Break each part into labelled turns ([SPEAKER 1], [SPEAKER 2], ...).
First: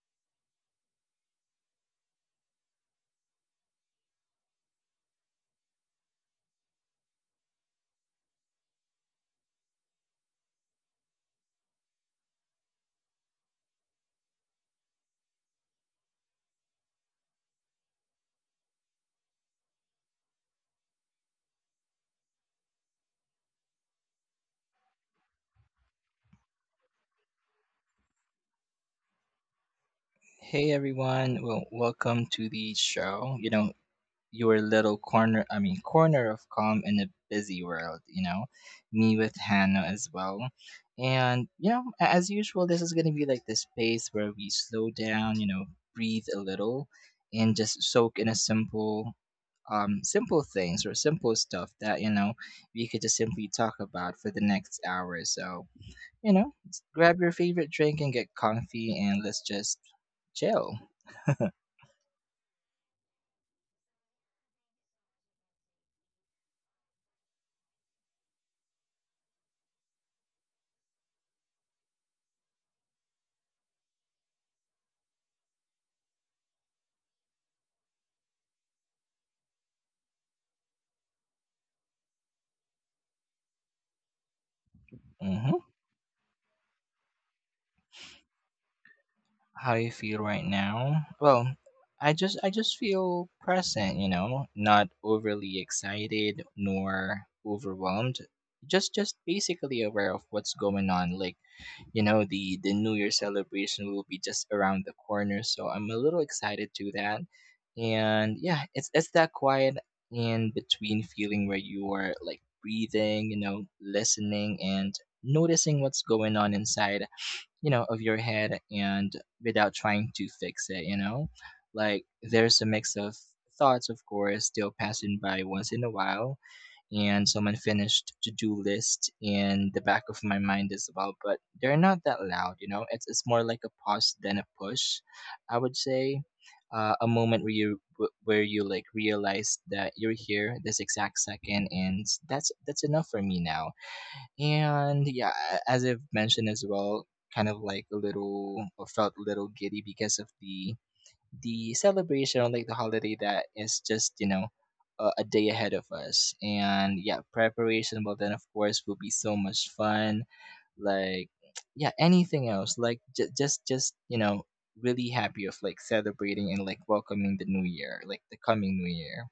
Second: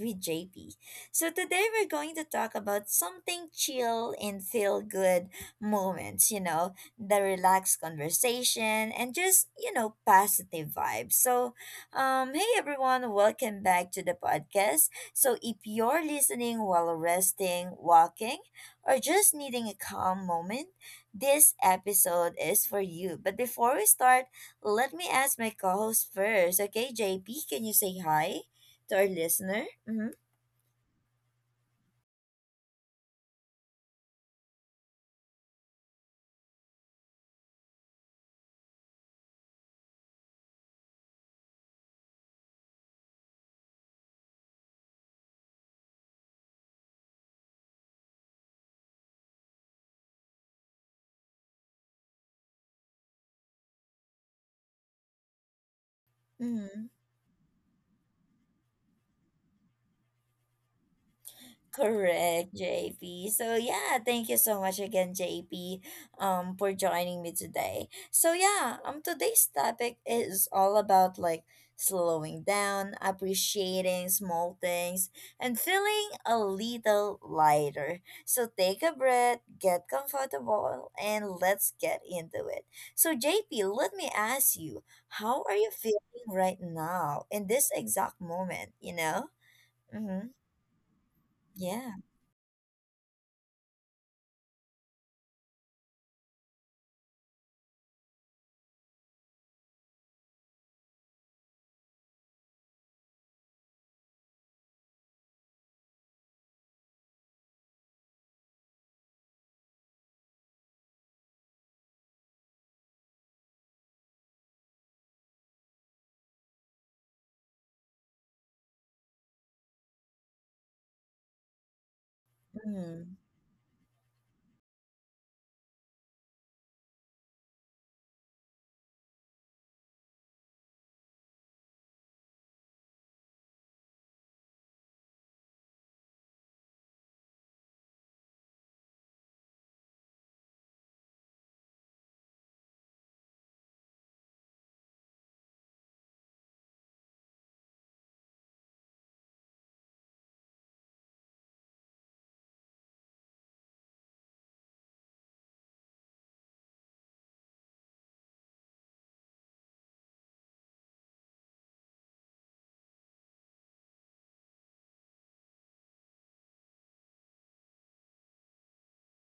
[SPEAKER 1] with JP. So today we're going to talk about something chill and feel good moments, you know, the relaxed conversation and just, you know, positive vibes. So hey, everyone. Welcome back to the podcast. So if you're listening while resting, walking, or just needing a calm moment, this episode is for you. But before we start, let me ask my co-host first. Okay, JP, can you say hi to our listener? Mm-hmm.
[SPEAKER 2] Hey everyone, well, welcome to the show. You know, your little corner, I mean, corner of calm in a busy world, you know, me with Hannah as well. And, you know, as usual, this is going to be like the space where we slow down, you know, breathe a little and just soak in a simple things or simple stuff that, you know, we could just simply talk about for the next hour or so. You know, just
[SPEAKER 1] Mm-hmm.
[SPEAKER 2] grab your favorite drink and get comfy and let's just chill.
[SPEAKER 1] Correct, JP. So yeah, thank you so much again, JP, for joining me today. So today's topic is all about like slowing down, appreciating small things, and feeling a little lighter. So take a breath, get comfortable, and let's get into it. So JP, let me ask you, how
[SPEAKER 2] hmm
[SPEAKER 1] are you feeling right now in this exact moment?
[SPEAKER 2] How you feel
[SPEAKER 1] Mm-hmm.
[SPEAKER 2] right now? Well,
[SPEAKER 1] Yeah.
[SPEAKER 2] I just feel present, you know, not overly excited nor overwhelmed. Just basically aware of what's going on. Like, you know, the new year celebration will be just around the corner, so I'm a little excited to that. And yeah, it's that quiet in between feeling where you are, like, breathing, you know, listening and noticing what's going on inside, you know, of your head, and without trying to fix it, you know, like there's a mix of
[SPEAKER 1] Mm-hmm.
[SPEAKER 2] thoughts, of course, still passing by once in a while, and some unfinished to-do list in the back of my mind as well, but they're not that loud. You know, it's more like a pause than a push, I would say. A moment where where you like realize that you're here this exact second, and that's enough for me now. And yeah, as I've mentioned as well, kind of like a little, or felt a little giddy because of the celebration, like the holiday that is just, you know, a day ahead of us. And yeah, preparation, well, then of course will be so much fun. Like, yeah, anything else, like, just, you know, really happy of, like, celebrating and like welcoming the new year, like the coming new year.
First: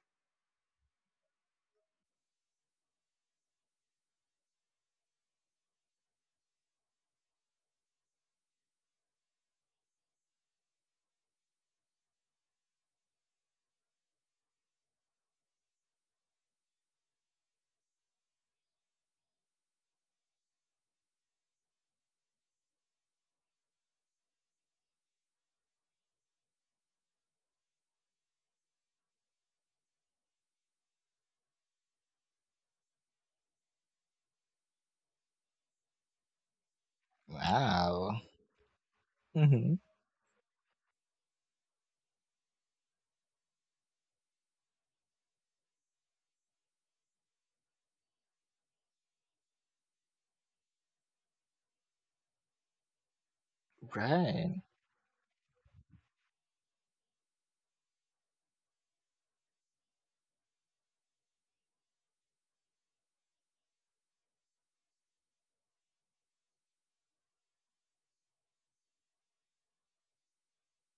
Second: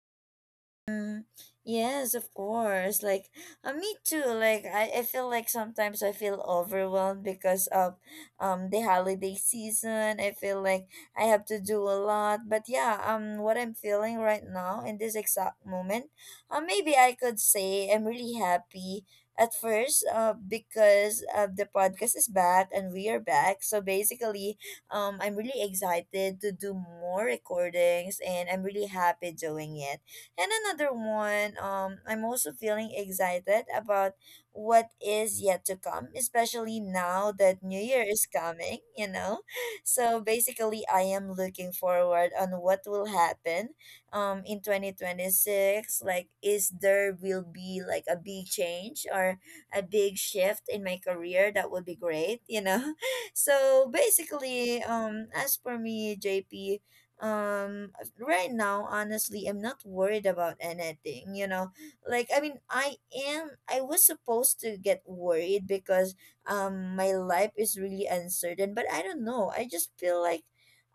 [SPEAKER 1] Mm. Yes, of course. Like, me too. Like, I feel like sometimes I feel overwhelmed because of the holiday season. I feel like I have to do a lot. But what I'm feeling right now in this exact moment, maybe I could say I'm really happy at first. Because the podcast is back and we are back. So basically, I'm really excited to do more recordings and I'm really happy doing it. And another one, I'm also feeling excited about what is yet to come, especially now that New Year
[SPEAKER 2] Wow.
[SPEAKER 1] is coming, you know.
[SPEAKER 2] Mm-hmm.
[SPEAKER 1] So basically, I am looking forward on what will happen in 2026. Like, is there will be like a big change or a big shift in my career? That would be great, you know. so
[SPEAKER 2] Right.
[SPEAKER 1] basically um as for me jp um right now, honestly, I'm not worried about anything, you know. Like, I mean, I was supposed to get worried because my life is really uncertain, but I don't know. I just feel like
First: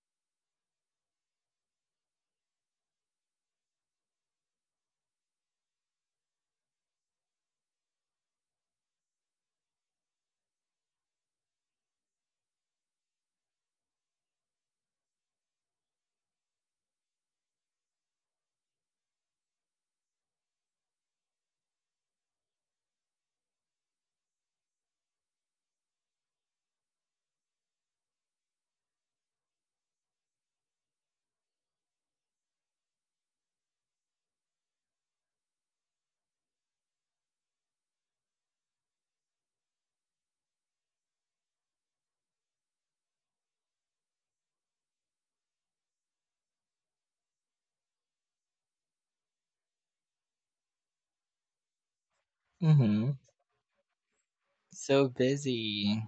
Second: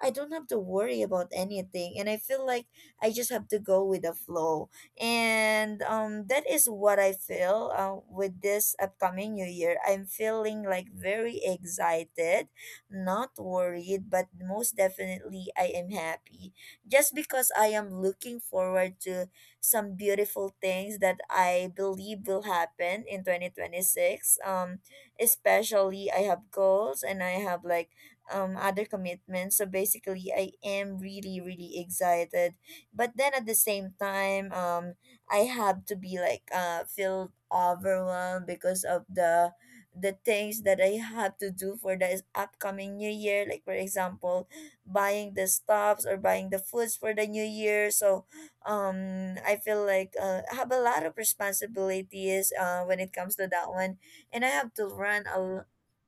[SPEAKER 1] I don't have to worry about anything, and I feel like I just have to go with the flow. And that is what I feel with this upcoming new year. I'm feeling like very excited, not worried, but most definitely I am happy just because I am looking forward to some beautiful things that I believe will happen in 2026. Especially I have goals and I have like other commitments. So basically, I am really, really excited. But then at the same time, I have to be like feel overwhelmed because of the things that I have to do for the upcoming new year. Like, for example, buying the stuffs or buying the foods for the new year. So I feel like I have a lot of responsibilities when
[SPEAKER 2] Mm-hmm.
[SPEAKER 1] it comes to that one, and I have to
[SPEAKER 2] So
[SPEAKER 1] run a,
[SPEAKER 2] busy.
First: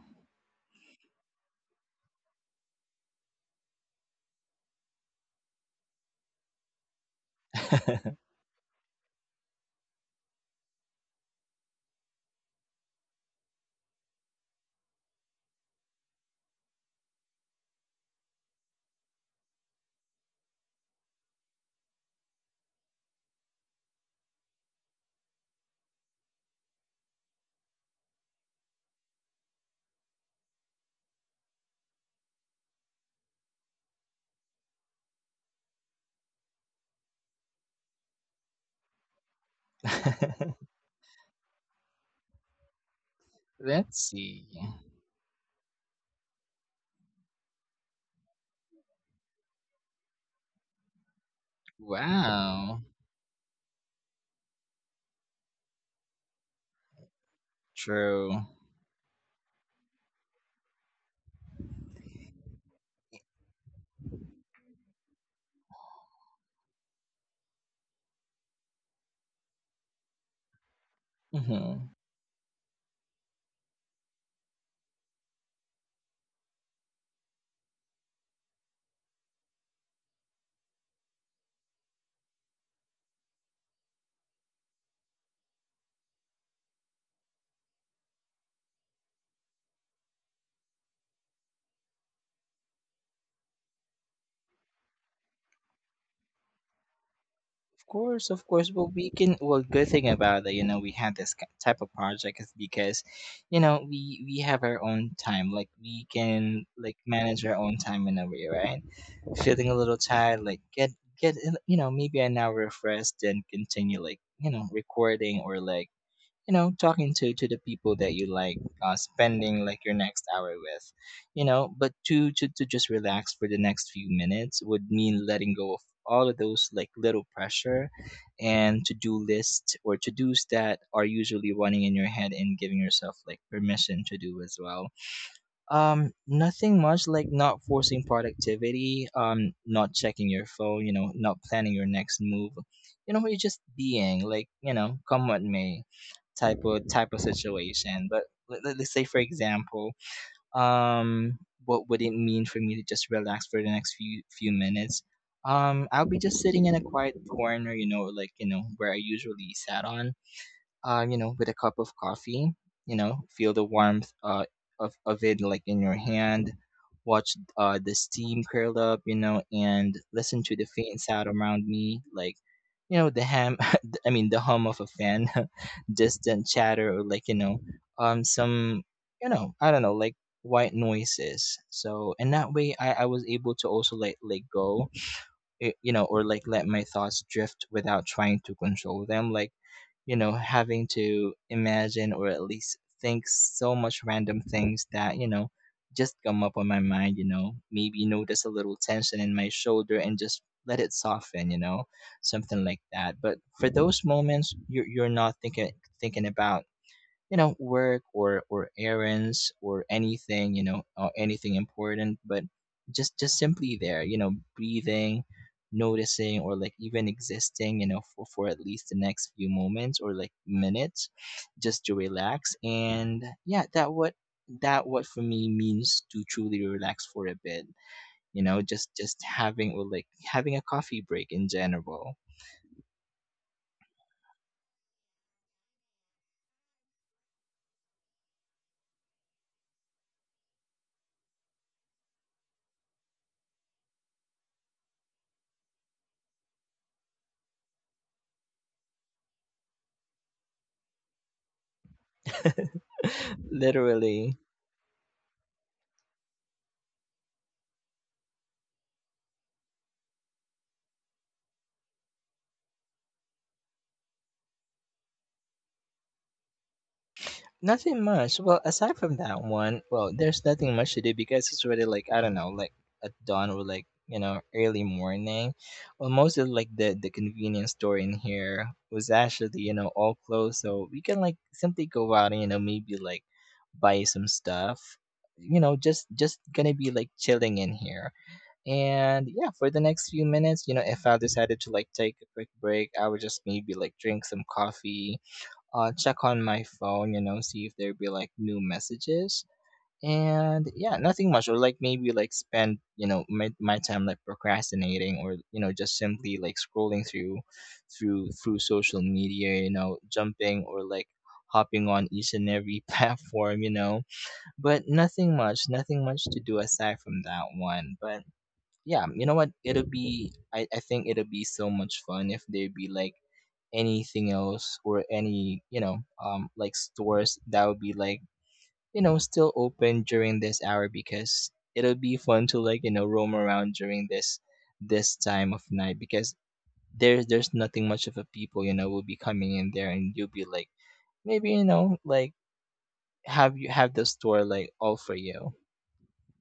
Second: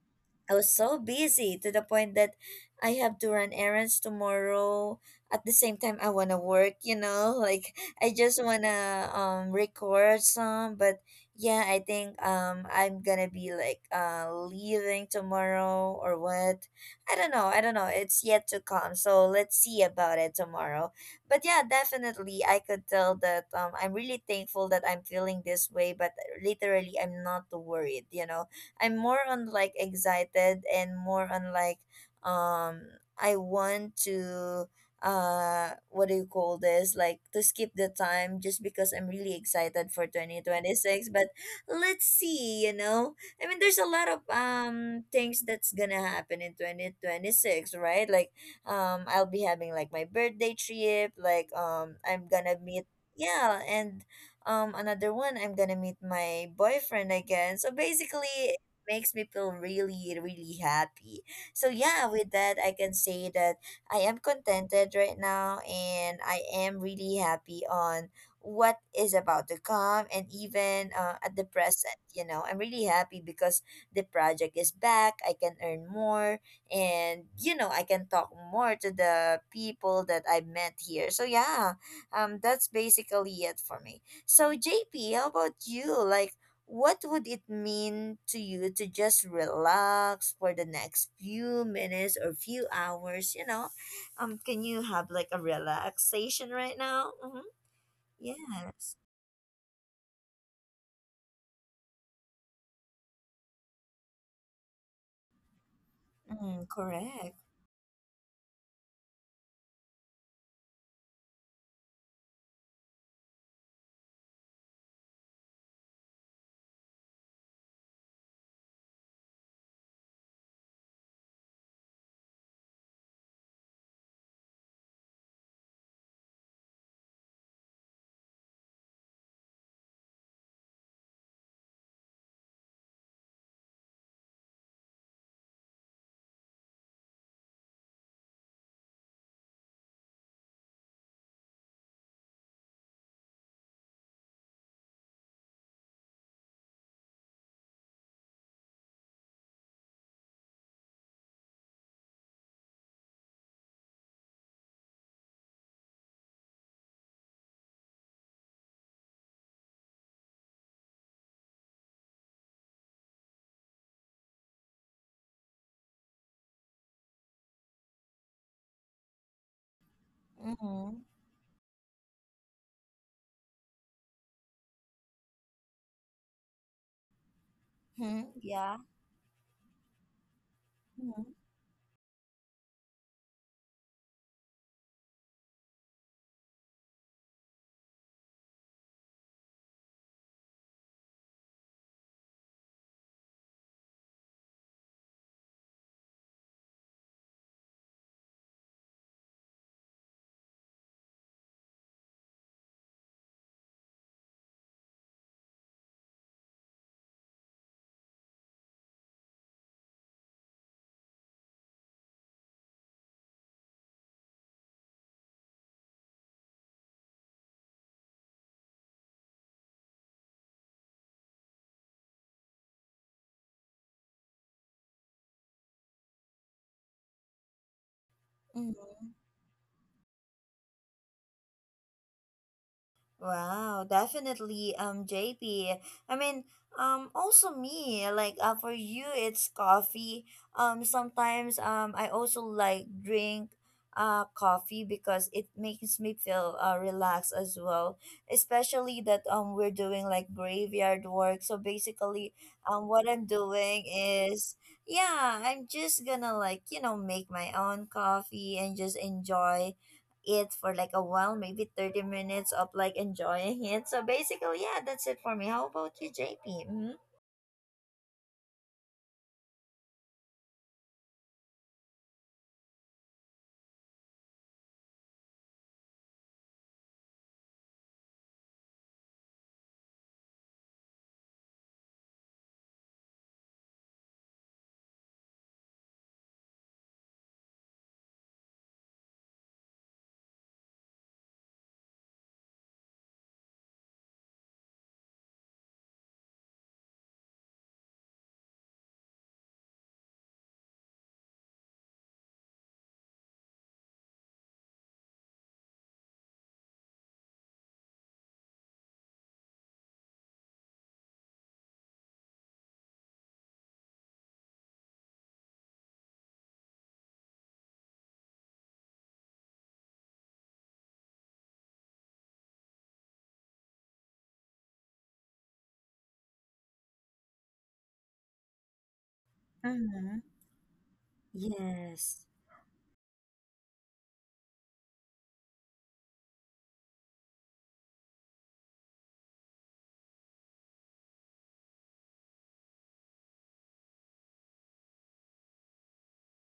[SPEAKER 1] I was so busy to the point that I have to run errands tomorrow. At the same time, I wanna work. You know, like, I just wanna record some. But yeah, I think I'm gonna be like leaving tomorrow or what? I don't know. I don't know. It's yet to come. So let's see about it tomorrow. But yeah, definitely, I could tell that I'm really thankful that I'm feeling this way. But literally, I'm not worried. You know, I'm more on like excited and more on like I want to what do you call this, like to skip the time just because I'm really excited for 2026. But let's see, you know. I mean, there's a
[SPEAKER 2] Let's
[SPEAKER 1] lot of
[SPEAKER 2] see.
[SPEAKER 1] things that's gonna happen in 2026, right? Like, I'll be having like my birthday trip, like, I'm gonna
[SPEAKER 2] Wow.
[SPEAKER 1] meet, yeah. And another one, I'm gonna meet my boyfriend again, so
[SPEAKER 2] True.
[SPEAKER 1] basically makes me feel really, really happy. So yeah, with that, I can say that I am contented right now, and I am really happy on what is about to come, and even at the
[SPEAKER 2] Mm-hmm.
[SPEAKER 1] present. You know, I'm really happy because the project is back. I can earn more, and you know, I can talk more to the people that I met here. So yeah, that's basically it for me. So JP, how about you? Like, what would it mean to you to just relax for the next few minutes or few hours, you know, can you have like a relaxation right now? Mm-hmm.
[SPEAKER 2] Of course, of course. Well,
[SPEAKER 1] Yes.
[SPEAKER 2] we can. Well, good thing about it, you know, we had this type of project is because, you know, we have our own time. Like, we can
[SPEAKER 1] Mm,
[SPEAKER 2] like
[SPEAKER 1] correct.
[SPEAKER 2] manage our own time in a way, right? Feeling a little tired, like, get, you know, maybe an hour of rest, then continue, like, you know, recording, or like, you know, talking to the people that you like spending like your next hour with, you know. But to just relax for the next few minutes would mean letting go of all of those like little pressure and to do lists or to do's that are usually running in your head, and giving yourself like permission to do as well. Nothing much, like, not forcing productivity, not checking your phone, you know, not planning your next move. You know, you're just being like, you know, come what may, type of situation. But, let's say, for example, um, what would it mean for me to just relax for the next few minutes? I'll be just sitting in a quiet corner, you know, like, you know, where I usually sat on, you know, with a cup of coffee, you know, feel the warmth of it, like, in your hand, watch, the steam curl up, you know, and listen to the
[SPEAKER 1] Mm-hmm.
[SPEAKER 2] faint sound around me, like, you know, the ham, I mean, the hum of a fan, distant chatter, or like, you know,
[SPEAKER 1] Mm-hmm. Yeah.
[SPEAKER 2] some, you know, I don't know, like, white
[SPEAKER 1] Mm-hmm.
[SPEAKER 2] noises. So, and that way I was able to also, like, let go, you know, or like let my thoughts drift without trying to control them. Like, you know, having to imagine or at least think so much random things that, you know, just come up on my mind, you know, maybe notice a little tension in my shoulder and just let it soften, you know, something like that. But for those moments, you're not thinking about, you know, work or errands or anything, you know, or anything important. But just simply there, you know, breathing, noticing, or, like, even existing, you know, for, at least the next few moments, or like minutes, just to relax. And yeah, that, what for me means to truly relax for a bit, you know, just
[SPEAKER 1] Mm-hmm.
[SPEAKER 2] just having, or like having a coffee break in general.
[SPEAKER 1] Wow, definitely, JP. I mean, also me, like, for you, it's coffee. Sometimes, I also like drink, coffee because it makes me feel, relaxed as well. Especially that, we're doing like graveyard work. So basically, what I'm doing
[SPEAKER 2] Literally.
[SPEAKER 1] is, yeah, I'm just gonna like, you know, make my own coffee and just enjoy it for like a while, maybe 30 minutes of like enjoying it. So basically, yeah, that's it for me. How about you, JP?
[SPEAKER 2] Nothing much. Well, aside from that one, well, there's nothing much to do, because it's already, like, I don't know, like, at dawn, or, like, you know, early morning. Well, most of, like, the convenience store in here was actually, you know, all closed, so we can, like, simply go out and, you know, maybe like buy some stuff. You know, just gonna be like chilling in here. And yeah, for the next few minutes, you know, if I decided to like take a quick break, I would just maybe like drink some coffee, check on my phone, you know, see if there be like new messages. And yeah, nothing much. Or, like, maybe like spend, you know, my time like procrastinating, or, you know, just simply like scrolling through through social media, you know, jumping, or like hopping on each and every platform, you know. But nothing much, nothing much to do aside from that one. But yeah, you know what? I think it'll be so much fun if there be like anything else, or any, you know, like, stores that would be like, you know, still
[SPEAKER 1] Mm-hmm.
[SPEAKER 2] open
[SPEAKER 1] Mm-hmm.
[SPEAKER 2] during this hour, because it'll be
[SPEAKER 1] Yes.
[SPEAKER 2] fun to like, you know, roam around during this time of night, because there's nothing much of a people, you know, will be coming in there, and you'll be like, maybe, you know, like, have you have the store like all for you.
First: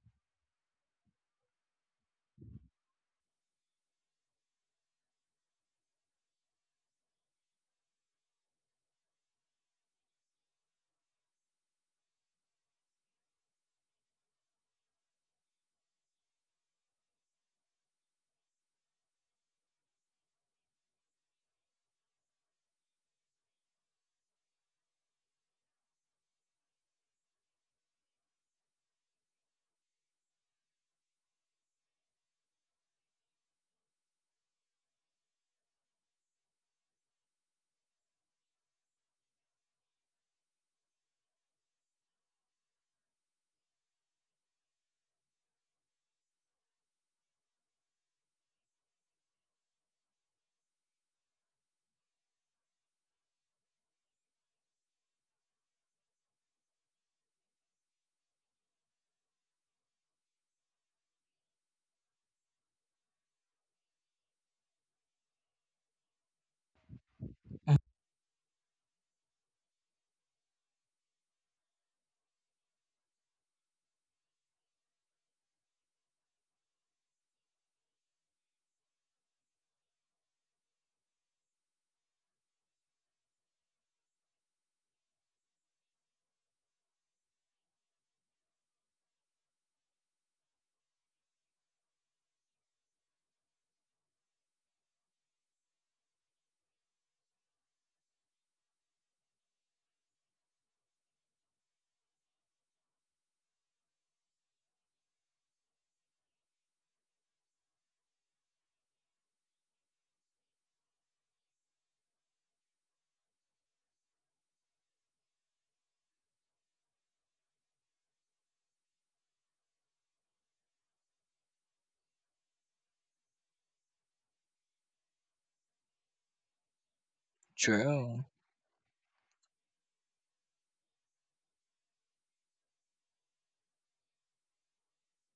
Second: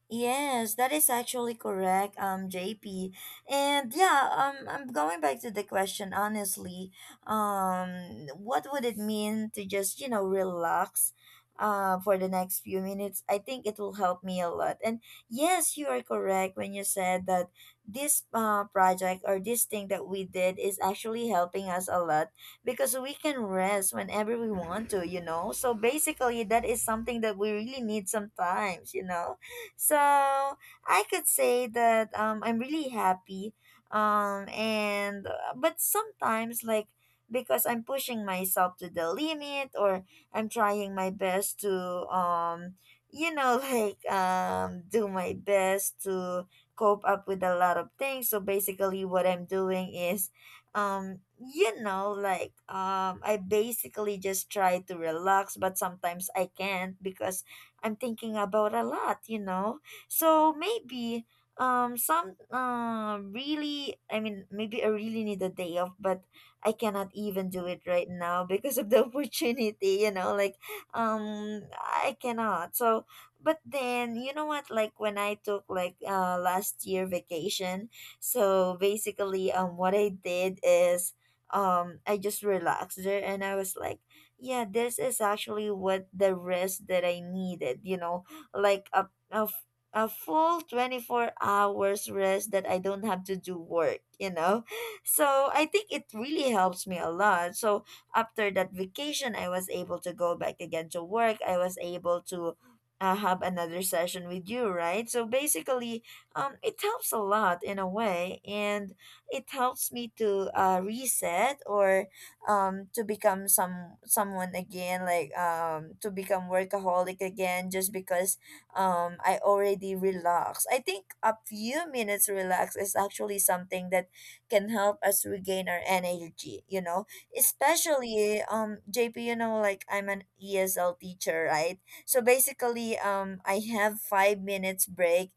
[SPEAKER 1] Yes, that is actually correct, JP. And yeah, I'm going back to the question, honestly. What would it mean to just, you know, relax for the next few minutes? I think it will help me a lot. And yes, you are correct when you said that this project or this thing that we did is actually helping us a lot because we can rest whenever we want to, you know? So basically, that is something that we really need sometimes, you know? So I could say that I'm really happy. And but sometimes, like, because I'm pushing myself to the limit or I'm trying my best to um you know like do my best to cope up with a lot of things. So basically what I'm doing is you know like I basically just try to relax, but sometimes I can't because I'm thinking about a lot, you know. So maybe some really, I mean, maybe I really need a day off, but I cannot even do it right now because of the opportunity, you know, like I cannot. So but then, you know what, like when I took like last year vacation, so basically what I did is I just relaxed there, and I was like, yeah, this is actually what the rest that I needed, you know, like a, f- a full 24 hours rest that I don't have to do work, you know. So I think it really helps me a lot. So after that vacation, I was able to go back again to work. I was able to have another session with you, right? So basically, it helps a lot in a way, and it helps me to reset or to become someone again, like to become workaholic again just because I already relax. I think a few minutes relax is actually something that can help us regain our energy, you know.
[SPEAKER 2] True.
[SPEAKER 1] Especially JP, you know, like I'm an ESL teacher, right? So basically I have 5 minutes break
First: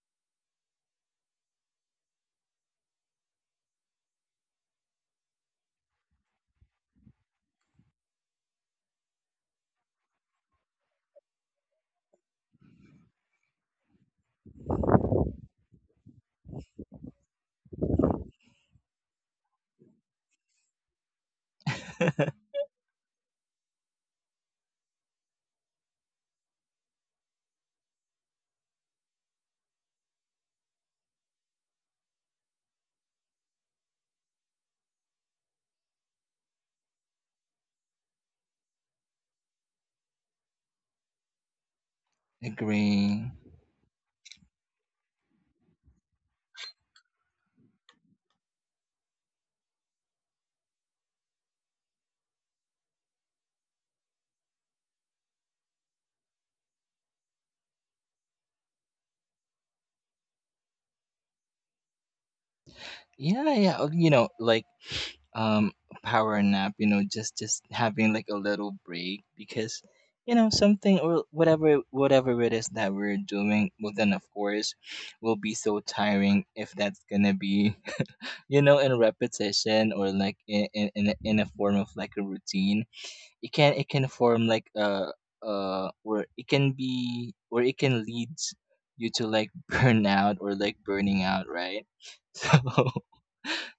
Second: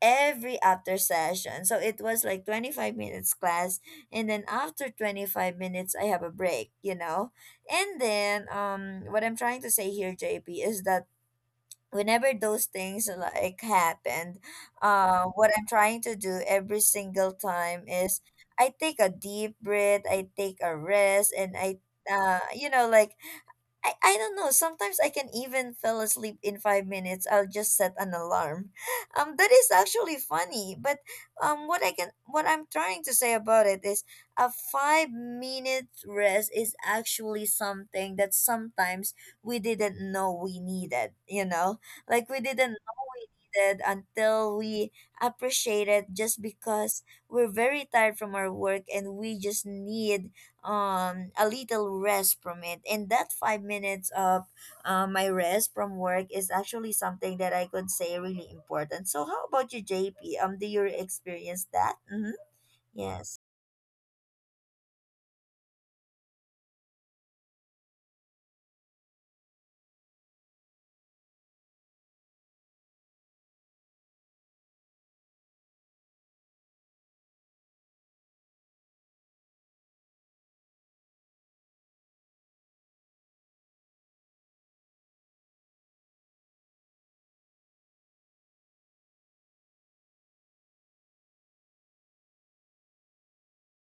[SPEAKER 1] every after session. So it was like 25 minutes class, and then after 25 minutes I have a break, you know. And then what I'm trying to say here, JP, is that whenever those things like happened, what I'm trying to do every single time is I take a deep breath, I take a rest, and I you know like I don't know. Sometimes I can even fell asleep in 5 minutes. I'll just set an alarm. That is actually funny. But what I can what I'm trying to say about it is a 5 minute rest is actually something that sometimes we didn't know we needed. You know, like, we didn't
[SPEAKER 2] Agree.
[SPEAKER 1] exhausted until we appreciate it just because we're very tired from our work and we just need a little rest from it. And that 5 minutes of my rest from work is actually something that I could say really important. So how about you, JP? Do you experience that? Mm-hmm. Yes.
[SPEAKER 2] Yeah, yeah. Oh, you know, like, um power nap, you know, just having like a little break, because, you know, something, or whatever it is that we're doing, well, then, of course, will be so tiring if that's gonna be, you know, in repetition, or like, in a form of like a routine. It can form like a, where it can lead you to, like, burnout, or like burning out, right. So,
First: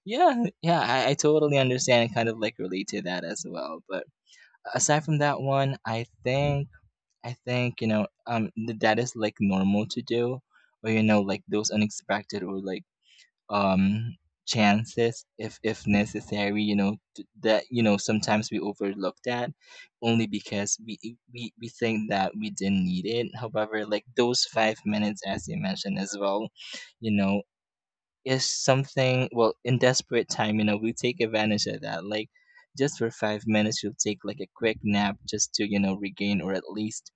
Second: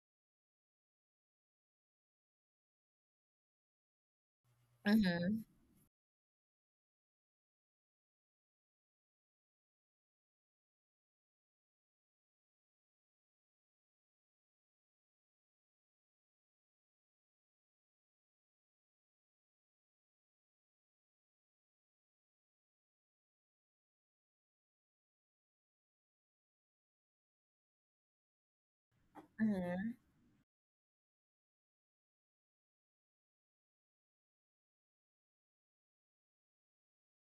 [SPEAKER 2] yeah, I totally understand and kind of like relate to that as well. But aside from that
[SPEAKER 1] Mm-hmm.
[SPEAKER 2] one, I think, you know, that is like normal to do, or you know, like, those unexpected, or like, um chances, if necessary. You know, that, you know, sometimes we overlook that only because we think that we didn't need it. However, like, those 5 minutes, as you mentioned as well, you know, is something, well, in
[SPEAKER 1] Mm-hmm.
[SPEAKER 2] desperate time, you know, we take advantage of that, like, just for 5 minutes, you'll take like a quick nap, just to, you know, regain, or at least,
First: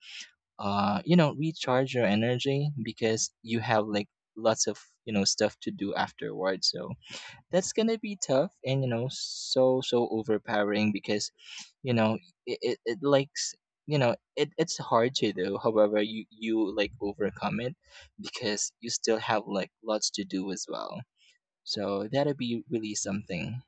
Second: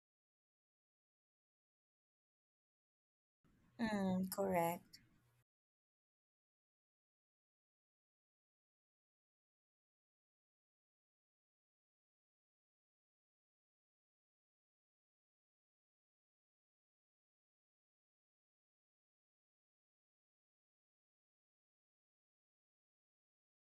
[SPEAKER 2] you know, recharge your energy, because you have, like,
[SPEAKER 1] Mm,
[SPEAKER 2] lots of,
[SPEAKER 1] correct.
[SPEAKER 2] you know, stuff to do afterwards. So that's gonna be tough, and, you know, so overpowering, because, you know, it likes, you know, it's hard to do, however, you like overcome it, because you still have like lots to do as well, so that'll be really something.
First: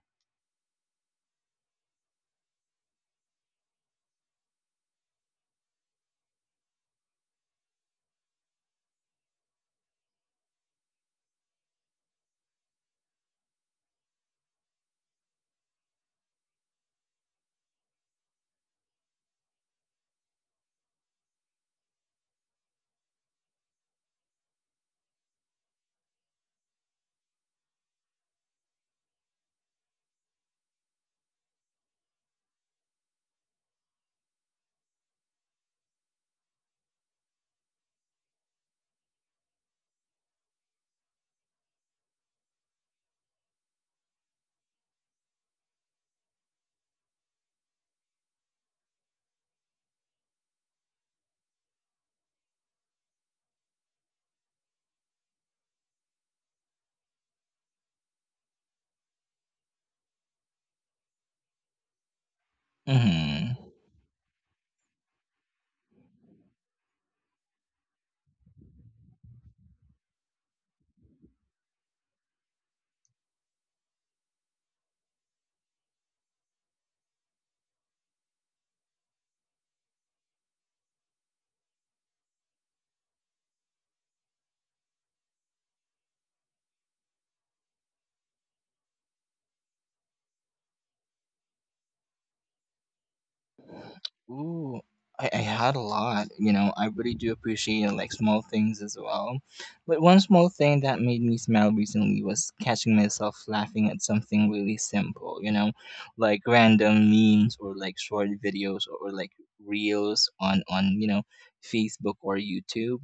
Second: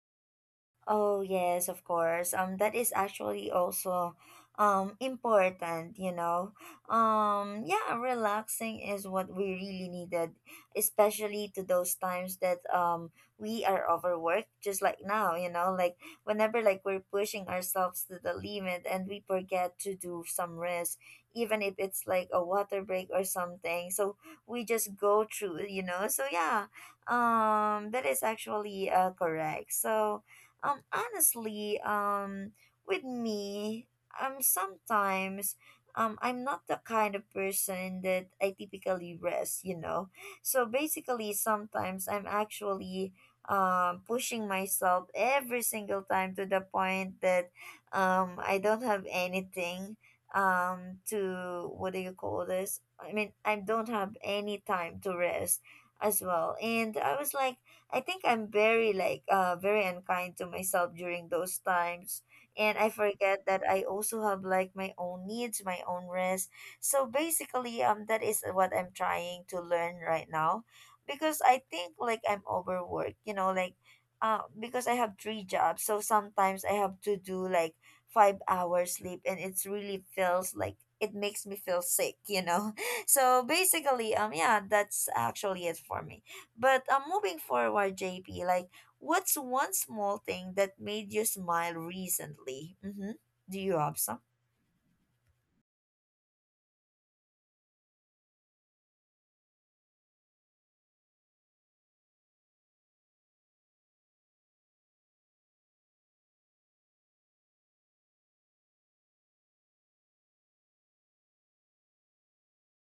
[SPEAKER 1] Oh yes, of course. That is actually also important, you know. Yeah, relaxing is what we really needed, especially to those times that we are overworked, just like now, you know, like whenever like we're pushing ourselves to the limit and we forget to do some rest, even if it's like a water break or something. So we just go through, you know. So yeah, that is actually correct. So honestly, with me, sometimes, I'm not the kind of person that I typically rest, you know. So basically, sometimes I'm actually, pushing myself every single time to the point that, I don't have anything, to what do you call this? I mean, I don't have any time to rest as well. And I was like, I think I'm very like very unkind to myself during those times and I
[SPEAKER 2] hmm
[SPEAKER 1] forget that I also have like my own needs, my own rest. So basically that is what I'm trying to learn right now because I think like I'm overworked, you know, like because I have three jobs. So sometimes I have to do like 5 hours sleep and it's really feels like it makes me feel sick, you know. So basically yeah, that's actually it for me. But moving forward, JP, like, what's one small thing that made you smile recently? Mm-hmm. Do you have some?
[SPEAKER 2] Ooh, I had a lot. You know, I really do appreciate like small things as well. But one small thing that made me smile recently was catching myself laughing at something really simple, you know, like random memes, or like short videos, or like reels on you know, Facebook or YouTube.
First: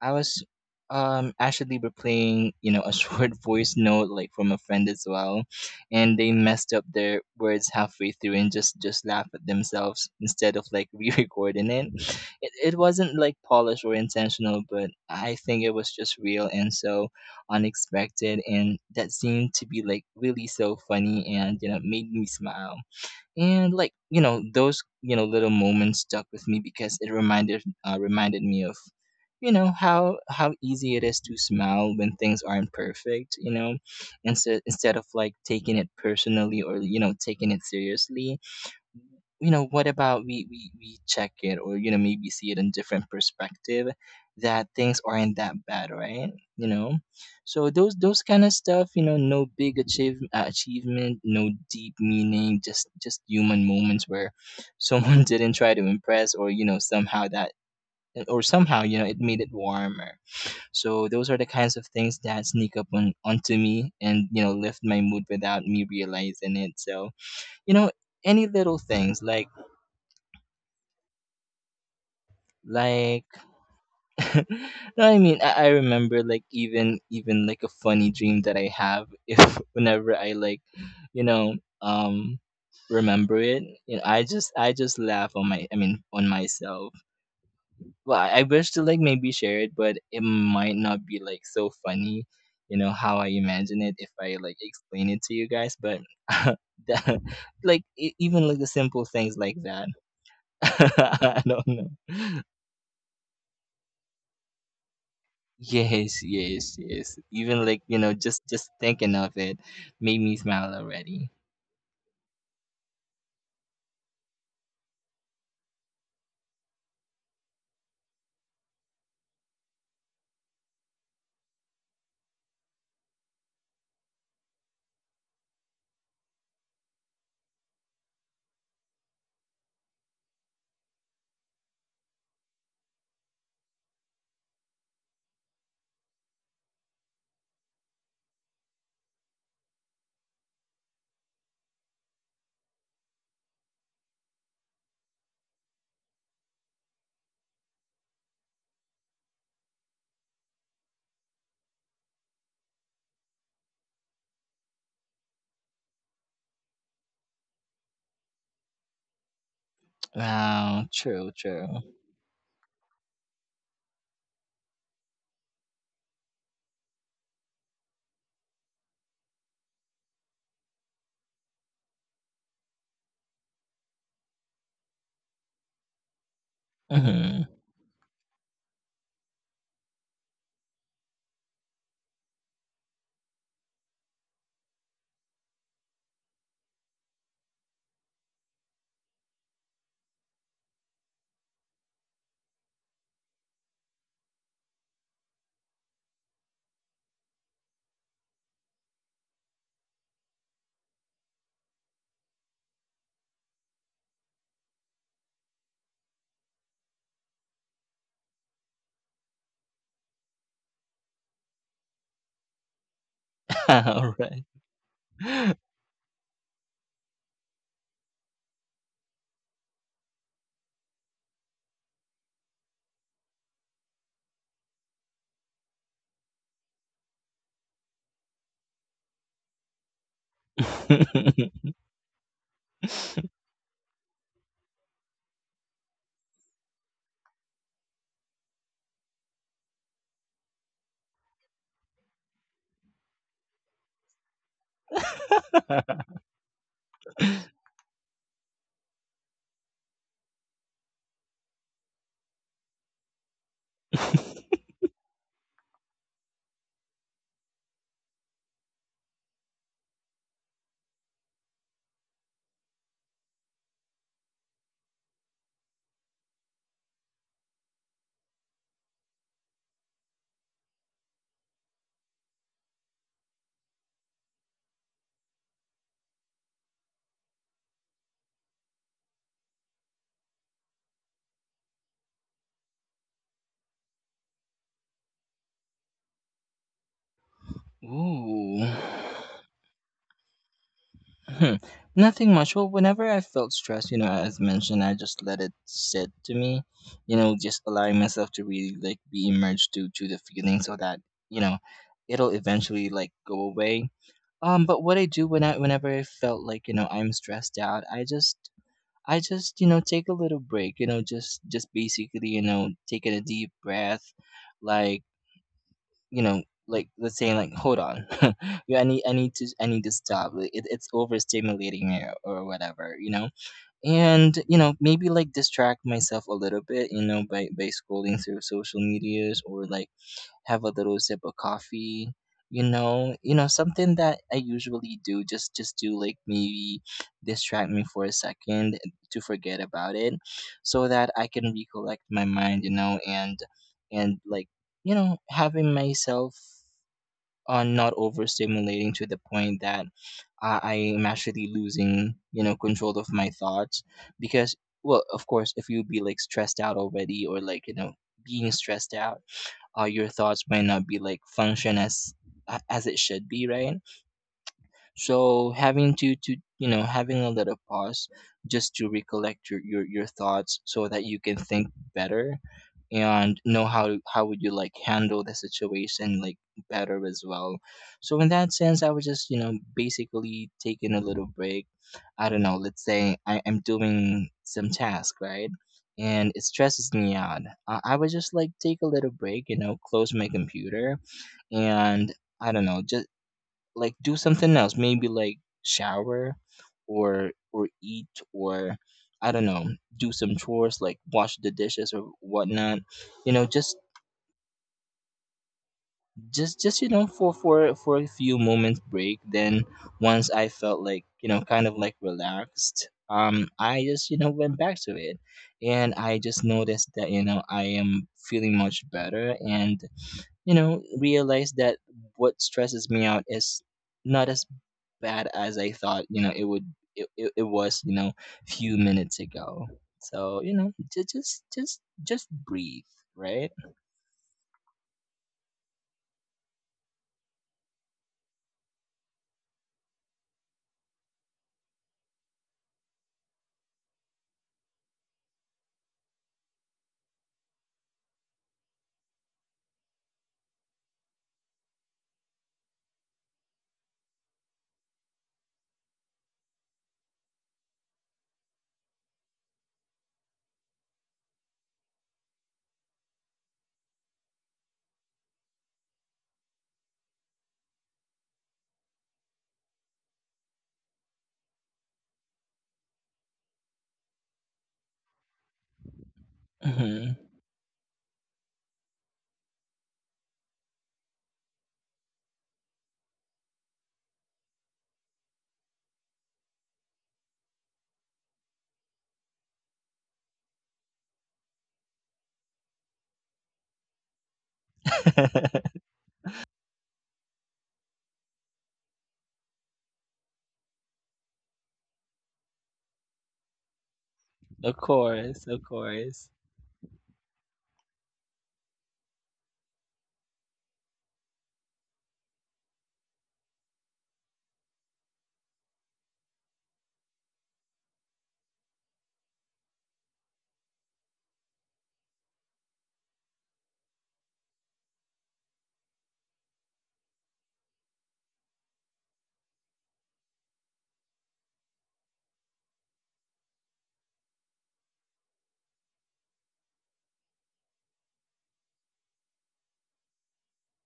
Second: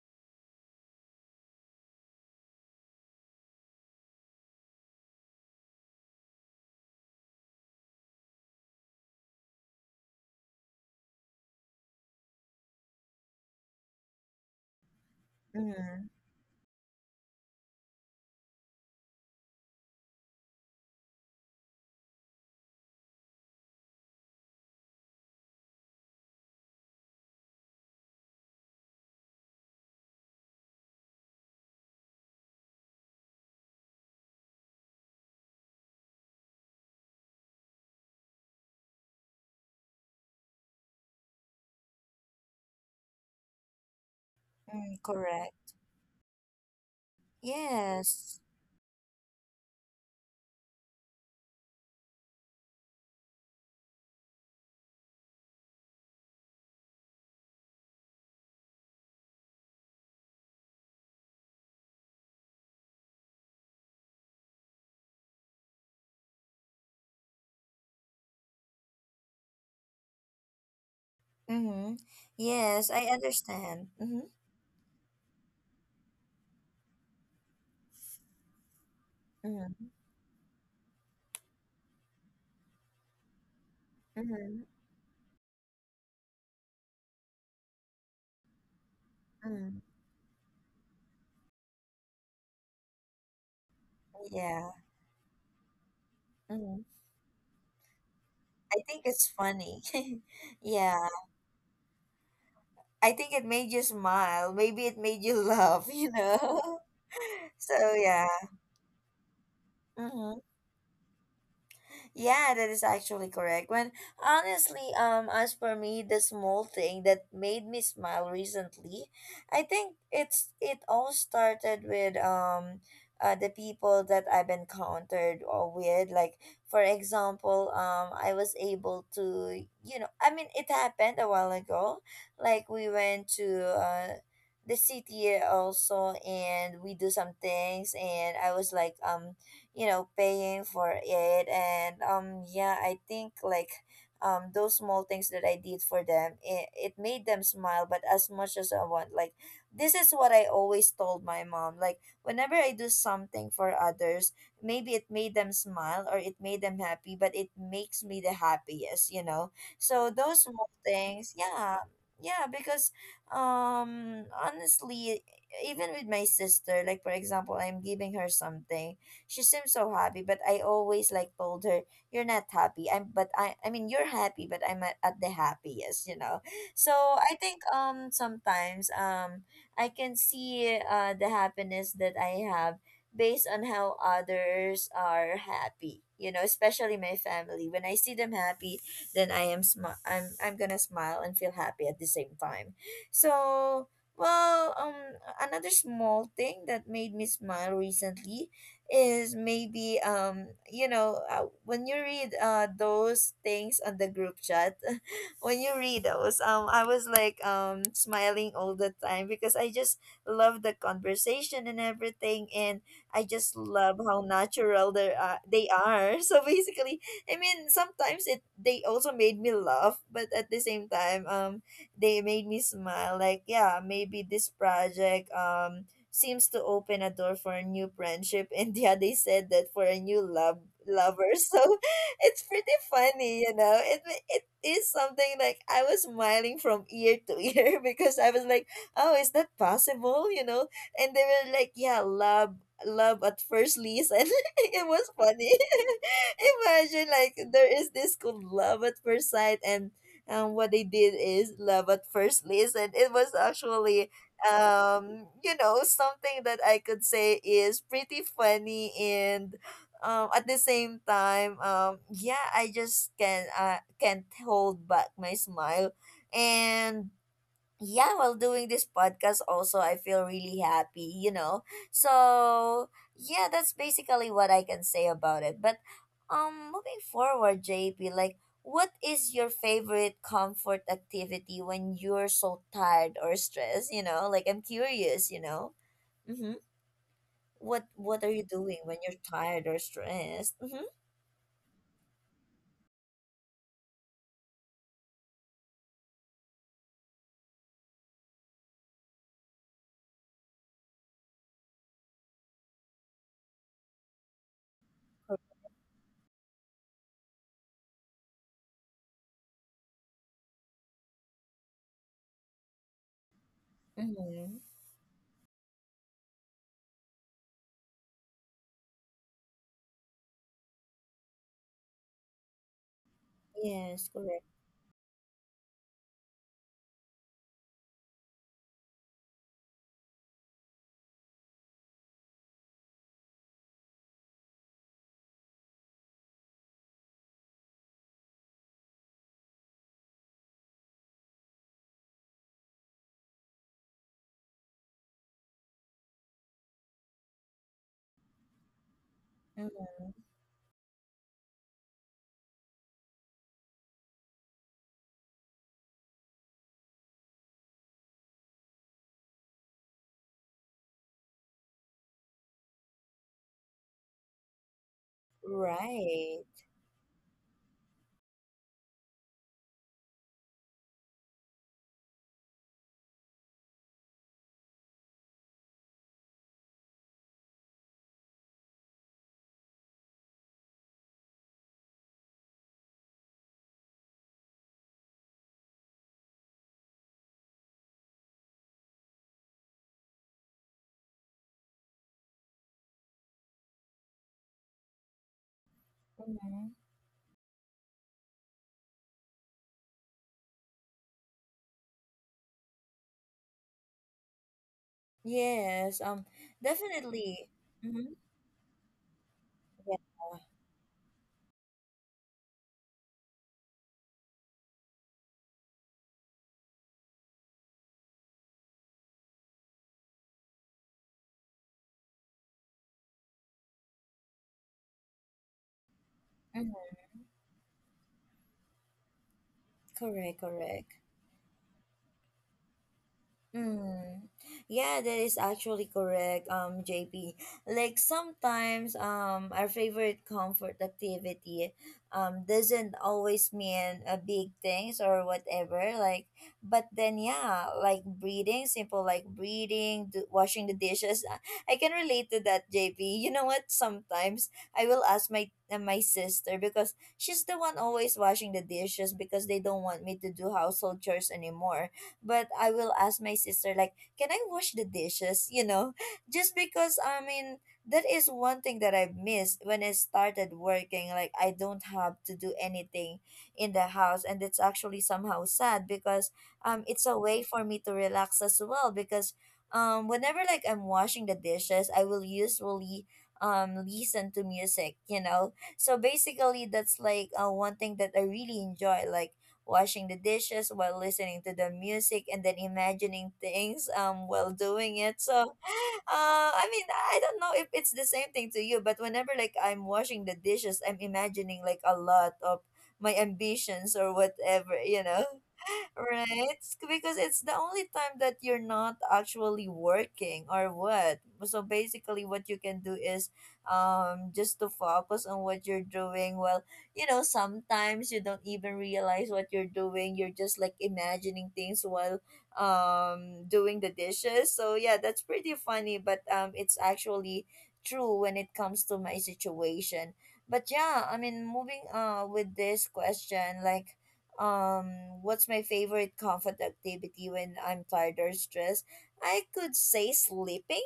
[SPEAKER 2] I was actually replaying, you know, a short voice note like from a friend as well, and they messed up their words halfway through and just laugh at themselves instead of like re-recording it. It wasn't like polished or intentional, but I think it was
[SPEAKER 1] Mm-hmm.
[SPEAKER 2] just real and so unexpected, and that seemed to be like really so funny and you know made me smile. And like you know those you know little moments stuck with me because it reminded reminded me of you know how easy it is to smile when things aren't perfect, you know. Instead of like taking it personally or you know taking it seriously, you know what about we check it, or you know maybe see it in different perspective, that
[SPEAKER 1] Mm,
[SPEAKER 2] things aren't that
[SPEAKER 1] correct.
[SPEAKER 2] bad, right? You know, so those
[SPEAKER 1] Yes.
[SPEAKER 2] kind of stuff, you know, no big achievement, no deep meaning, just human moments where someone didn't try to impress, or you know somehow that, or somehow you know it made it warmer. So those are the kinds of things that sneak up on onto me and you know lift my mood without me realizing it. So you know, any little things like
[SPEAKER 1] Mm-hmm. Yes, I
[SPEAKER 2] Like,
[SPEAKER 1] understand. Mm-hmm.
[SPEAKER 2] no, I mean, I remember like even like a funny dream that I have if
[SPEAKER 1] Mm-hmm.
[SPEAKER 2] whenever I like, you know, um, remember it, you know, I just
[SPEAKER 1] Mm-hmm.
[SPEAKER 2] I just laugh on my, I mean on myself. Well, I wish to like maybe share it,
[SPEAKER 1] Mm-hmm.
[SPEAKER 2] but it might not be like so funny, you know, how I imagine it if I like
[SPEAKER 1] Yeah.
[SPEAKER 2] explain it to you guys. But
[SPEAKER 1] Mm-hmm.
[SPEAKER 2] that, like even like the
[SPEAKER 1] I think
[SPEAKER 2] simple
[SPEAKER 1] it's
[SPEAKER 2] things like
[SPEAKER 1] funny.
[SPEAKER 2] that,
[SPEAKER 1] Yeah.
[SPEAKER 2] I don't know.
[SPEAKER 1] I think it made you smile. Maybe it made you laugh, you
[SPEAKER 2] Yes, yes,
[SPEAKER 1] know?
[SPEAKER 2] yes. Even like,
[SPEAKER 1] So,
[SPEAKER 2] you know,
[SPEAKER 1] yeah.
[SPEAKER 2] just thinking of it made me
[SPEAKER 1] Mm-hmm.
[SPEAKER 2] smile already.
[SPEAKER 1] Yeah, that is actually correct. When honestly, as for me, the small thing that made me smile recently, I think it's it all started with the people that I've encountered or with. Like for example, I was able to, you know, I mean, it happened a while ago. Like we went to the city also and we do some things and I was like you know paying for it and yeah I think like those small things that I did for them, it made them smile but as much as I want like this is what I always told my mom, like whenever I do something for others maybe it made them smile or it made them happy but it makes me the happiest, you know. So those small
[SPEAKER 2] Wow, true,
[SPEAKER 1] things,
[SPEAKER 2] true.
[SPEAKER 1] yeah. Yeah, because honestly even with my sister, like for example I'm giving her something, she seems so happy but I always like told her, "You're not happy, I'm but I mean you're happy but I'm at the happiest," you know. So
[SPEAKER 2] Mhm.
[SPEAKER 1] I think sometimes I can see the happiness that I have based on how others are happy, you know, especially my family. When I see them happy, then I am I'm gonna smile and feel happy at the same time. So, well, another small thing that made me smile recently is maybe you know when you read those things on the group chat. When you read those, I was like smiling all the time because I just love the conversation and everything, and I just love
[SPEAKER 2] All
[SPEAKER 1] how
[SPEAKER 2] right.
[SPEAKER 1] natural they are. So basically I mean sometimes it they also made me laugh but at the same time they made me smile. Like, yeah, maybe this project seems to open a door for a new friendship and yeah they said that for a new lover. So it's pretty funny, you know. It is something like I was smiling from ear to ear because I was like, oh, is that possible, you know? And they were like, yeah, love at first listen. It was funny. Imagine like there is this called love at first sight, and what they did is love at first listen. It was actually you know something that I could say is pretty funny, and at the same time yeah I just can't hold back my smile. And yeah, while doing this podcast, also, I feel really happy, you know? So, yeah, that's basically what I can say about it. But, moving forward, JP, like, what is your favorite comfort activity when you're so tired or stressed, you know? Like, I'm curious, you know? Mm-hmm. What are you
[SPEAKER 2] Ooh.
[SPEAKER 1] doing when you're tired or stressed? Mm-hmm.
[SPEAKER 2] Hmm. Nothing much. Well, whenever I felt stressed, you know, as mentioned, I just let it sit to me, you know, just allowing myself to really like be immersed to the feeling so that, you know, it'll eventually like go away. But what I do when I whenever I felt like, you know, I'm stressed out, I just, you know, take a little break, you know, just basically, you know, taking a deep breath,
[SPEAKER 1] Mm-hmm.
[SPEAKER 2] like, you know, like let's say like hold on. Yeah, I need to, I need to stop. Like, it's overstimulating me or whatever, you know.
[SPEAKER 1] Yes,
[SPEAKER 2] And,
[SPEAKER 1] correct.
[SPEAKER 2] you know, maybe like distract myself a little bit, you know, by scrolling through social medias, or like have a little sip of coffee, you know, something that I usually do just to like maybe distract me for a second, to forget about it, so that I can recollect my mind, you know, and like, you know, having myself not overstimulating to the point that
[SPEAKER 1] Mm-hmm.
[SPEAKER 2] I am actually losing, you know, control of my thoughts. Because, well, of course, if you be like stressed out already, or like, you know, being stressed out, your thoughts might not be like function as as it should be, right? So having to
[SPEAKER 1] Right.
[SPEAKER 2] you know having a little pause, just to recollect your your thoughts so that you can think better and know how would you like handle the situation like better as well. So in that sense, I was just you know basically taking a little break. I don't know. Let's say I'm doing some task, right? And it stresses me out. I would just like take a little break, you know, close my computer, and I don't know, just like do something else, maybe like shower,
[SPEAKER 1] Mhm.
[SPEAKER 2] or eat, or I don't know, do some chores like wash the dishes or whatnot, you know,
[SPEAKER 1] Yes,
[SPEAKER 2] just you know
[SPEAKER 1] definitely.
[SPEAKER 2] for a
[SPEAKER 1] Mm-hmm.
[SPEAKER 2] few moments break. Then
[SPEAKER 1] Yeah.
[SPEAKER 2] once I felt like you know kind of like relaxed, um, I just you know went back to it, and I just noticed that you know I am feeling much better, and you know realized that what stresses me out is not as bad as I thought, you know, it would,
[SPEAKER 1] Mm-hmm.
[SPEAKER 2] it was, you know, few minutes ago.
[SPEAKER 1] Correct,
[SPEAKER 2] So, you know,
[SPEAKER 1] correct.
[SPEAKER 2] just breathe, right?
[SPEAKER 1] Mm. Yeah, that is actually correct, JP. Like sometimes our favorite comfort activity doesn't always mean a big things or whatever. Like, but then yeah, like breathing, simple like breathing, washing the dishes. I can relate to that, JP. You know what? Sometimes I will ask my my sister because she's the one always washing the dishes because they don't want me to do household chores anymore, but I will ask my sister like, "Can I wash the dishes?" You know, just because I mean that is one thing that I've missed when I started working. Like I don't have to do anything in the house, and it's actually somehow sad because it's a
[SPEAKER 2] Hmm.
[SPEAKER 1] way for me to relax as well because whenever like I'm washing the dishes, I will usually listen to music, you know. So basically that's like one thing that I really enjoy, like washing the dishes while listening to the music and then imagining things while doing it. So I mean, I don't know if it's the same thing to you, but whenever like I'm washing the dishes, I'm imagining like a lot of my ambitions or whatever,
[SPEAKER 2] Of
[SPEAKER 1] you know.
[SPEAKER 2] course, of course.
[SPEAKER 1] Right? It's because it's the only time that you're not actually working or what. So basically what you can do is just to focus on what you're doing. Well, you know, sometimes you don't even realize what you're doing. You're just like imagining things while doing the dishes. So yeah, that's pretty funny, but it's actually true when it comes to my situation. But yeah, I mean moving with this question, like um, what's my favorite comfort activity when I'm tired or stressed? I could say sleeping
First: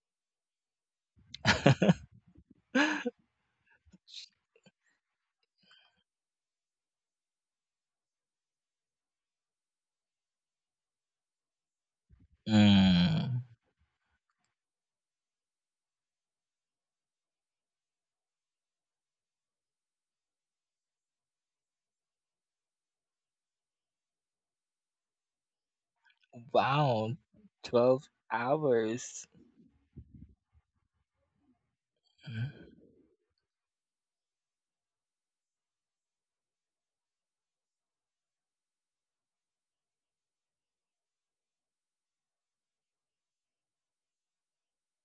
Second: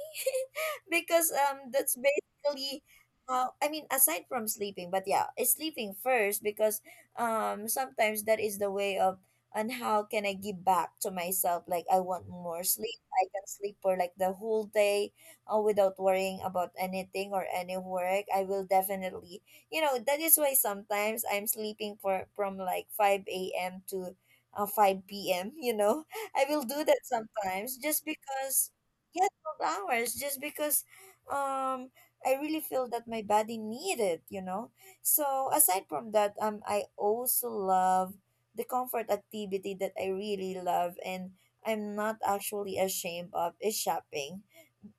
[SPEAKER 1] because that's basically I mean aside from sleeping, but yeah, it's sleeping first because sometimes that is the way of and how can I give back to myself? Like I want more sleep. I
[SPEAKER 2] Mm.
[SPEAKER 1] can sleep for like the whole day without worrying about anything or any work. I will definitely, you know, that is why sometimes I'm sleeping for from like five a.m. to five p.m. You know, I will do that
[SPEAKER 2] Wow,
[SPEAKER 1] sometimes
[SPEAKER 2] 12
[SPEAKER 1] just because
[SPEAKER 2] hours.
[SPEAKER 1] hours just because um I really feel that my body needed, you know. So aside from that, I also love the comfort activity that I really love and I'm not actually ashamed of is shopping.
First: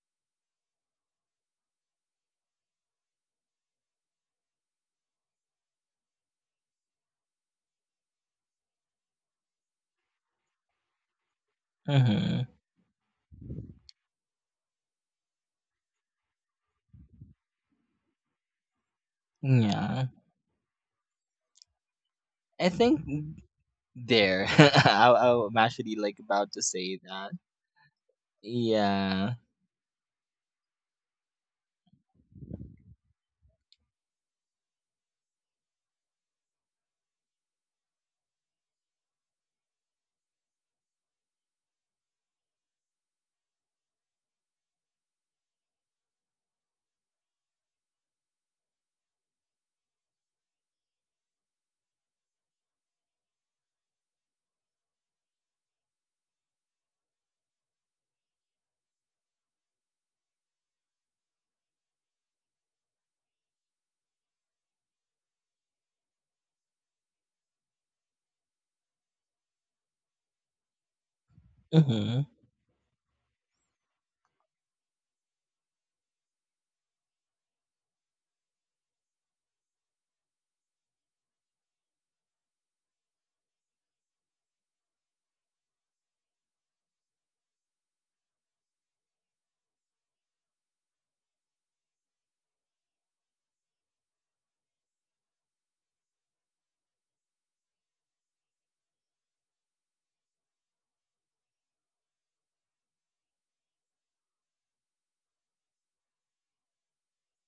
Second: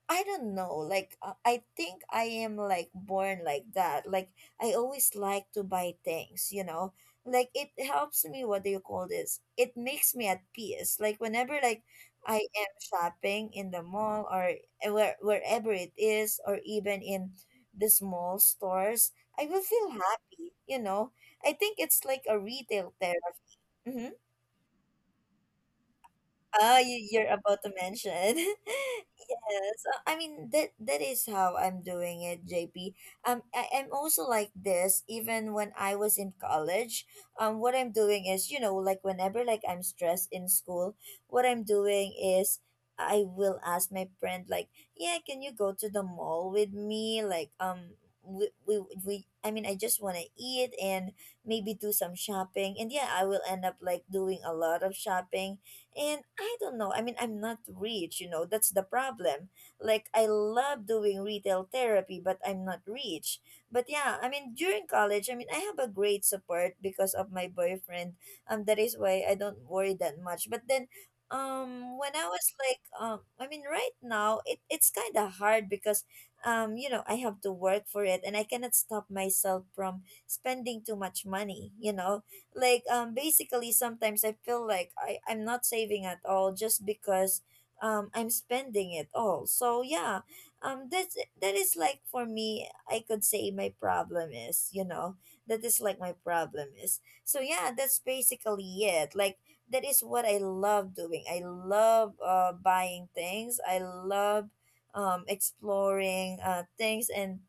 [SPEAKER 1] I don't know. Like I think I am like born like that. Like I always like to buy things, you know. Like it helps me. What do you call this? It makes me at peace. Like whenever like I
[SPEAKER 2] Mm-hmm.
[SPEAKER 1] am shopping in the mall or eh, wherever it is, or even in the small stores, I will feel
[SPEAKER 2] Yeah.
[SPEAKER 1] happy, you know. I think it's like a
[SPEAKER 2] I
[SPEAKER 1] retail
[SPEAKER 2] think
[SPEAKER 1] therapy. Mm-hmm.
[SPEAKER 2] there. I'm actually like about to
[SPEAKER 1] Oh,
[SPEAKER 2] say
[SPEAKER 1] you're
[SPEAKER 2] that.
[SPEAKER 1] about to mention.
[SPEAKER 2] Yeah.
[SPEAKER 1] Yes, I mean that is how I'm doing it, JP. I am also like this even when I was in college. What I'm doing is, you know, like whenever like I'm stressed in school, what I'm doing is I will ask my friend like, "Yeah, can you go to the mall with me?" Like, we I mean, I just want to eat and maybe do some shopping. And yeah, I will end up like doing a lot of shopping and I don't know. I mean, I'm not rich, you know, that's the problem. Like, I love doing retail therapy, but I'm not rich. But yeah, I mean, during college, I mean, I have a great support because of my boyfriend. That is why I don't worry that much. But then, when
[SPEAKER 2] Mm-hmm.
[SPEAKER 1] I was like, I mean, right now, it's kind of hard because, you know, I have to work for it and I cannot stop myself from spending too much money like basically sometimes I feel like I'm not saving at all just because I'm spending it all, so yeah. That's that is like for me. I could say my problem is, that is like my problem is. So yeah, that's basically it. Like, that is what I love doing. I love buying things. I love exploring things, and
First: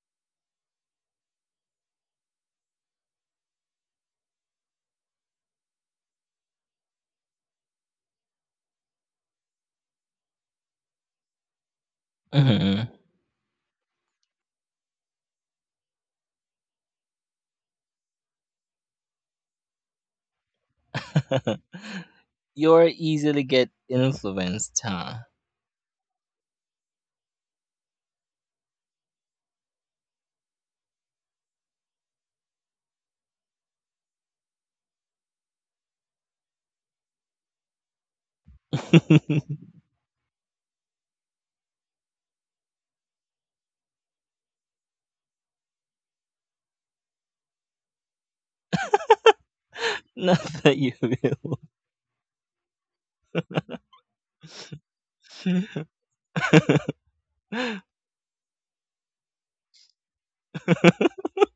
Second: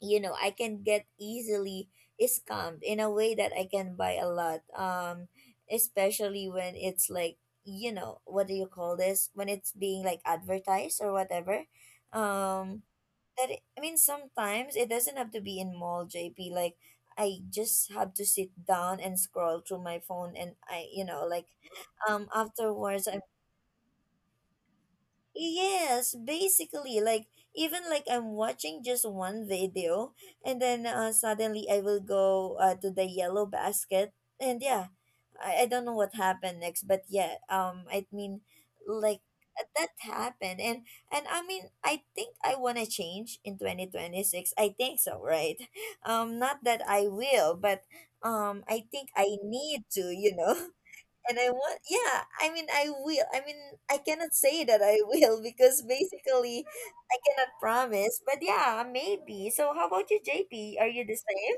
[SPEAKER 1] you know, I can get easily scammed in a way that I can buy a lot. Especially when it's like, you know, what do you call this, when it's being like advertised or whatever. um
[SPEAKER 2] Mm-hmm.
[SPEAKER 1] that it, I mean sometimes it doesn't have to be in mall, JP. Like, I just have to sit down and scroll through my phone and I, you know, like
[SPEAKER 2] You're
[SPEAKER 1] afterwards I'm.
[SPEAKER 2] easily get influenced, huh?
[SPEAKER 1] Yes, basically, like even like I'm watching just one video, and then suddenly I will go to the yellow basket, and yeah, I don't know what happened next, but yeah, I mean, like that happened, and I mean, I think I wanna change in 2026. I think so, right? Not that I will, but I think I need to, you
[SPEAKER 2] Not
[SPEAKER 1] know,
[SPEAKER 2] that you
[SPEAKER 1] and I
[SPEAKER 2] will.
[SPEAKER 1] want, yeah, I mean, I will. I mean, I cannot say that I will because basically I cannot promise, but yeah, maybe. So, how about you, JP? Are you the same?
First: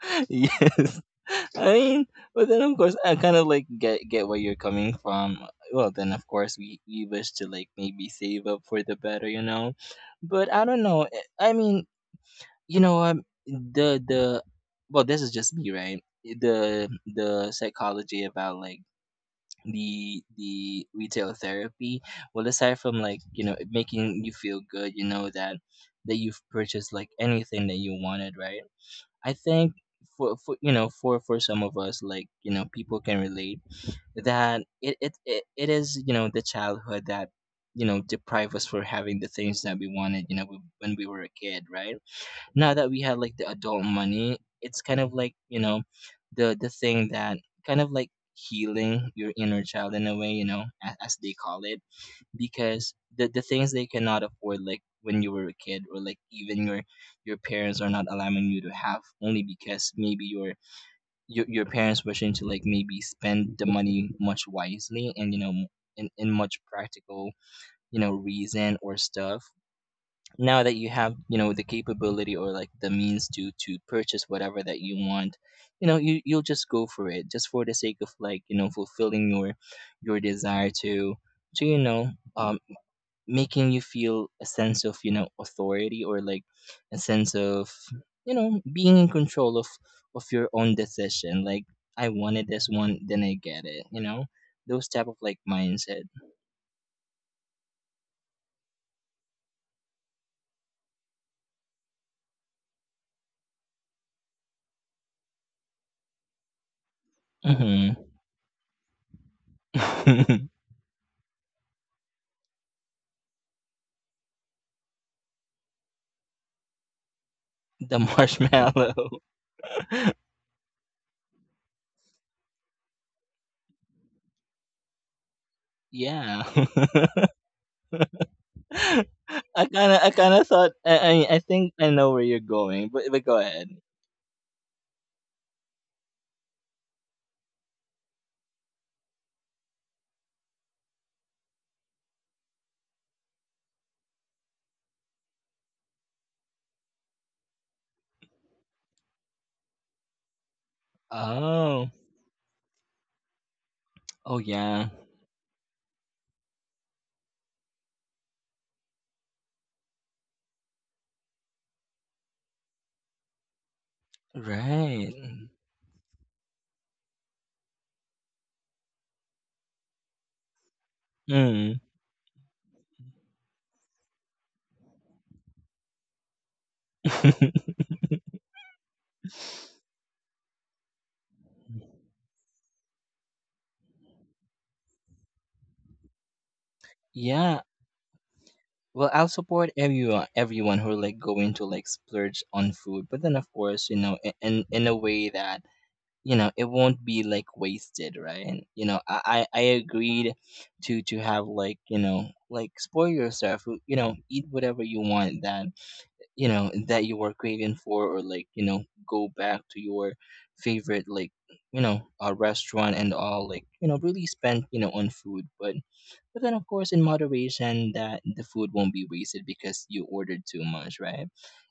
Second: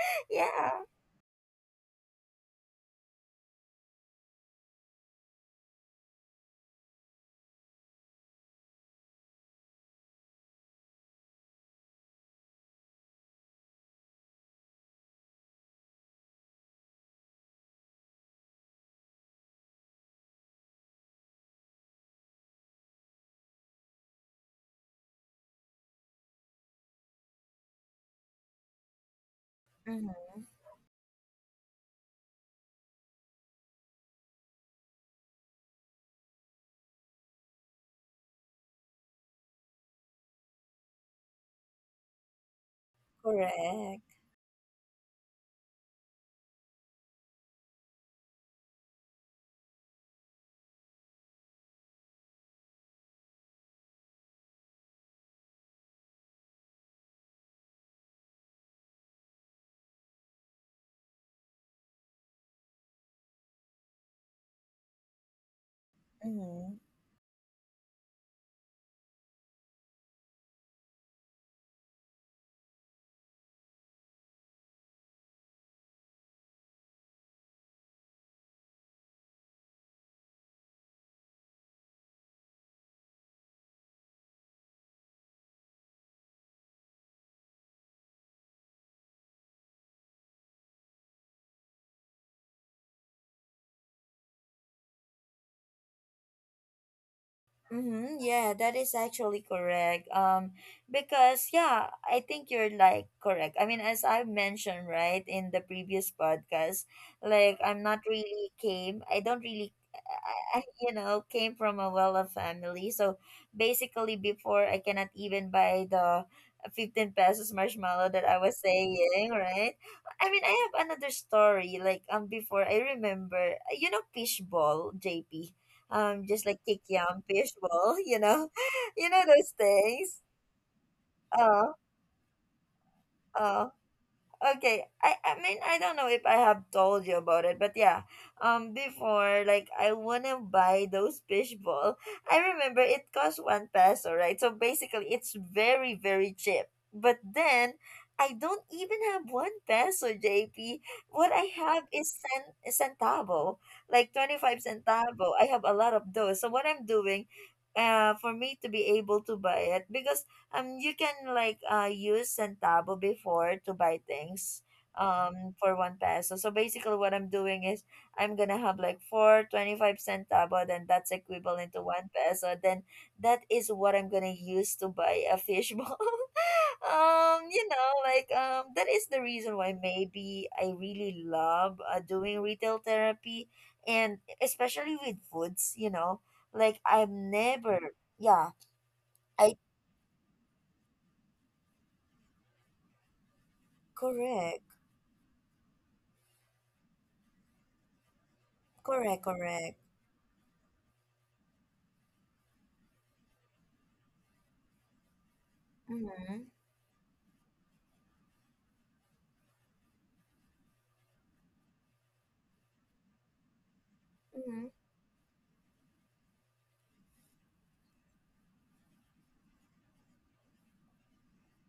[SPEAKER 1] Yeah.
[SPEAKER 2] Yes. I mean, but then of course I kind of like get where you're coming from. Well, then of course we wish to like maybe save up for the better, you know. But I don't know. I mean, you know, the, well, this is just me, right? The psychology about like the retail therapy, well aside from like you know it making you feel good, you know, that that you've purchased like anything that you wanted, right? I think
[SPEAKER 1] Mm-hmm.
[SPEAKER 2] for you know for some of us, like you know people can relate, that it is you know the childhood that you know deprive us for having the things that we wanted, you know, when we were a kid, right? Now that we have like the adult
[SPEAKER 1] Correct.
[SPEAKER 2] money, it's kind of like, you know, the thing that kind of like healing your inner child in a way, you know, as they call it, because the things they cannot afford like when you were a kid, or like even your, parents are not allowing you to have, only because maybe your your parents wishing to like maybe spend the money much wisely, and you know in much
[SPEAKER 1] Mm-hmm.
[SPEAKER 2] practical, you know reason or stuff, now that you have you know the capability or like the means to purchase whatever that you want, you know you you'll just go for it just for the sake of like you know fulfilling your desire to you know, um, making you feel a sense of, you know, authority, or like a sense of, you know, being in control of your own decision, like I wanted this one then I get it, you know, those type of like mindset.
[SPEAKER 1] Mm-hmm. Yeah, that is actually correct. Because yeah, I think you're like correct. I mean, as I mentioned right in the previous podcast, like I'm
[SPEAKER 2] Hmm.
[SPEAKER 1] not really came. I don't really, you know, came from a well-off family. So basically, before I cannot even buy the 15 pesos
[SPEAKER 2] The
[SPEAKER 1] marshmallow that I was
[SPEAKER 2] marshmallow.
[SPEAKER 1] saying, right? I mean, I have another story. Like before I remember, you know, fishball, JP,
[SPEAKER 2] Yeah.
[SPEAKER 1] just like kikiam, fishbowl, you know, you know those
[SPEAKER 2] I kind of, I
[SPEAKER 1] things.
[SPEAKER 2] kind of thought I think
[SPEAKER 1] Oh,
[SPEAKER 2] I know where you're going, but go ahead.
[SPEAKER 1] oh, okay. I mean, I don't know if I have told you about it, but yeah, before, like I wanna buy those fishball. I remember it cost one peso, right? So basically it's very very cheap, but then I don't even have one peso, JP. What I have
[SPEAKER 2] Oh.
[SPEAKER 1] is centavo, like
[SPEAKER 2] Oh
[SPEAKER 1] 25
[SPEAKER 2] yeah.
[SPEAKER 1] centavo. I have a lot of those. So what I'm doing for me to be able to buy it, because you can like use centavo before to buy things
[SPEAKER 2] Right.
[SPEAKER 1] for one peso. So basically what I'm doing is I'm gonna have like 4 25 centavo, then that's equivalent
[SPEAKER 2] Mm.
[SPEAKER 1] to one peso, then that is what I'm gonna use to buy a fishbowl. You know like, that is the reason why maybe I really love doing retail therapy, and especially with foods, you know, like I've
[SPEAKER 2] Yeah.
[SPEAKER 1] never. Yeah.
[SPEAKER 2] Well, I'll
[SPEAKER 1] I
[SPEAKER 2] support everyone everyone who are like going to like splurge on food, but then of course, you know,
[SPEAKER 1] correct.
[SPEAKER 2] in a way that you know it won't be like wasted, right? And, you know,
[SPEAKER 1] Correct,
[SPEAKER 2] I
[SPEAKER 1] correct.
[SPEAKER 2] agreed to have like you know like spoil yourself, you know, eat whatever you want, that
[SPEAKER 1] Mm-hmm.
[SPEAKER 2] you know that you are craving for, or like you know go back to your favorite like you know a restaurant and all, like you know really spend
[SPEAKER 1] Mm-hmm.
[SPEAKER 2] you know on food. But then of course in moderation, that the food won't be wasted because you ordered too much, right?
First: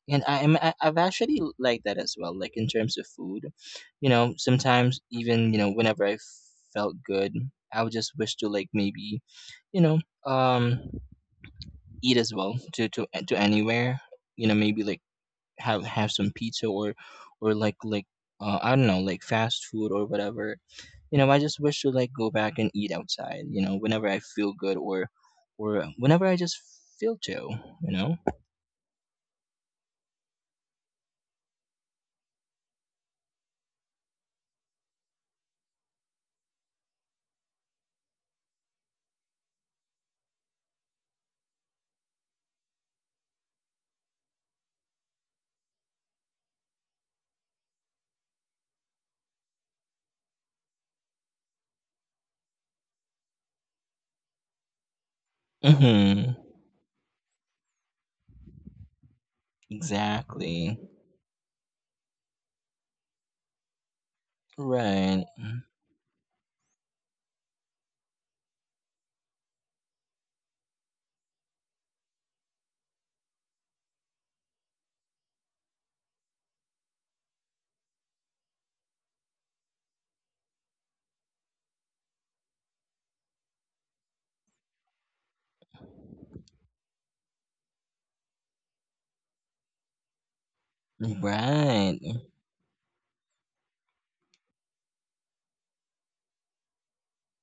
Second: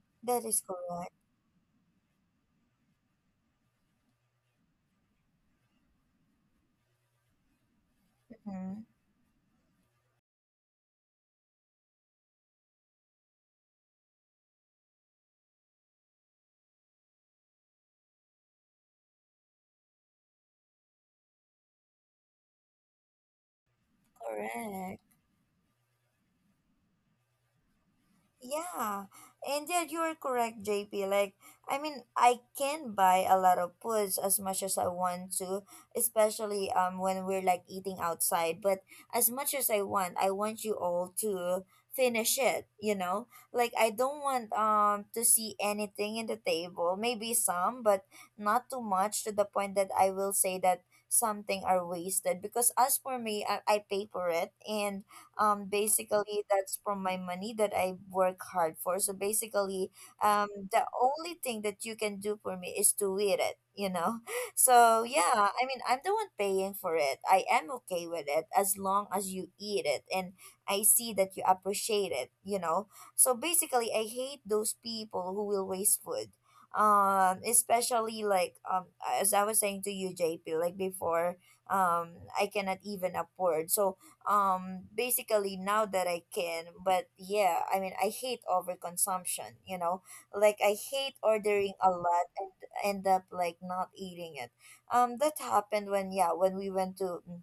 [SPEAKER 2] And I
[SPEAKER 1] That
[SPEAKER 2] am,
[SPEAKER 1] is
[SPEAKER 2] I've
[SPEAKER 1] correct.
[SPEAKER 2] actually liked that as well, like in terms of food, you know, sometimes even you know whenever I felt good, I would just wish to like
[SPEAKER 1] Mm-hmm.
[SPEAKER 2] maybe, you know, um, eat as well to anywhere, you know, maybe like have some pizza, or like, I don't know, like fast food or whatever. You know, I just wish to like go back and eat outside. You know, whenever I feel good,
[SPEAKER 1] Correct.
[SPEAKER 2] or whenever I just feel to. You know.
[SPEAKER 1] Yeah, and yet you are correct, JP. Like, I mean, I can buy a lot of foods as much as I want to, especially when we're like eating outside. But as much as I want you all to finish it. You know, like I don't want to see anything in the table. Maybe some, but not too much to the point that I will say that something are wasted. Because as for me, I pay for it, and
[SPEAKER 2] Mm-hmm.
[SPEAKER 1] basically that's from my money that I work hard for. So basically,
[SPEAKER 2] Exactly.
[SPEAKER 1] the only thing that you can do for me is to eat it, you know. So
[SPEAKER 2] Right.
[SPEAKER 1] yeah, I mean I'm the one paying for it. I am okay with it as long as you eat it and I see that you appreciate it, you know. So basically I hate those people who will waste food. Especially like as I was saying to you, JP, like before I cannot even afford. So basically now that I can. But yeah, I mean I hate overconsumption, you know, like I hate ordering a
[SPEAKER 2] Right.
[SPEAKER 1] lot and end up like not eating it. That happened when, yeah, when we went to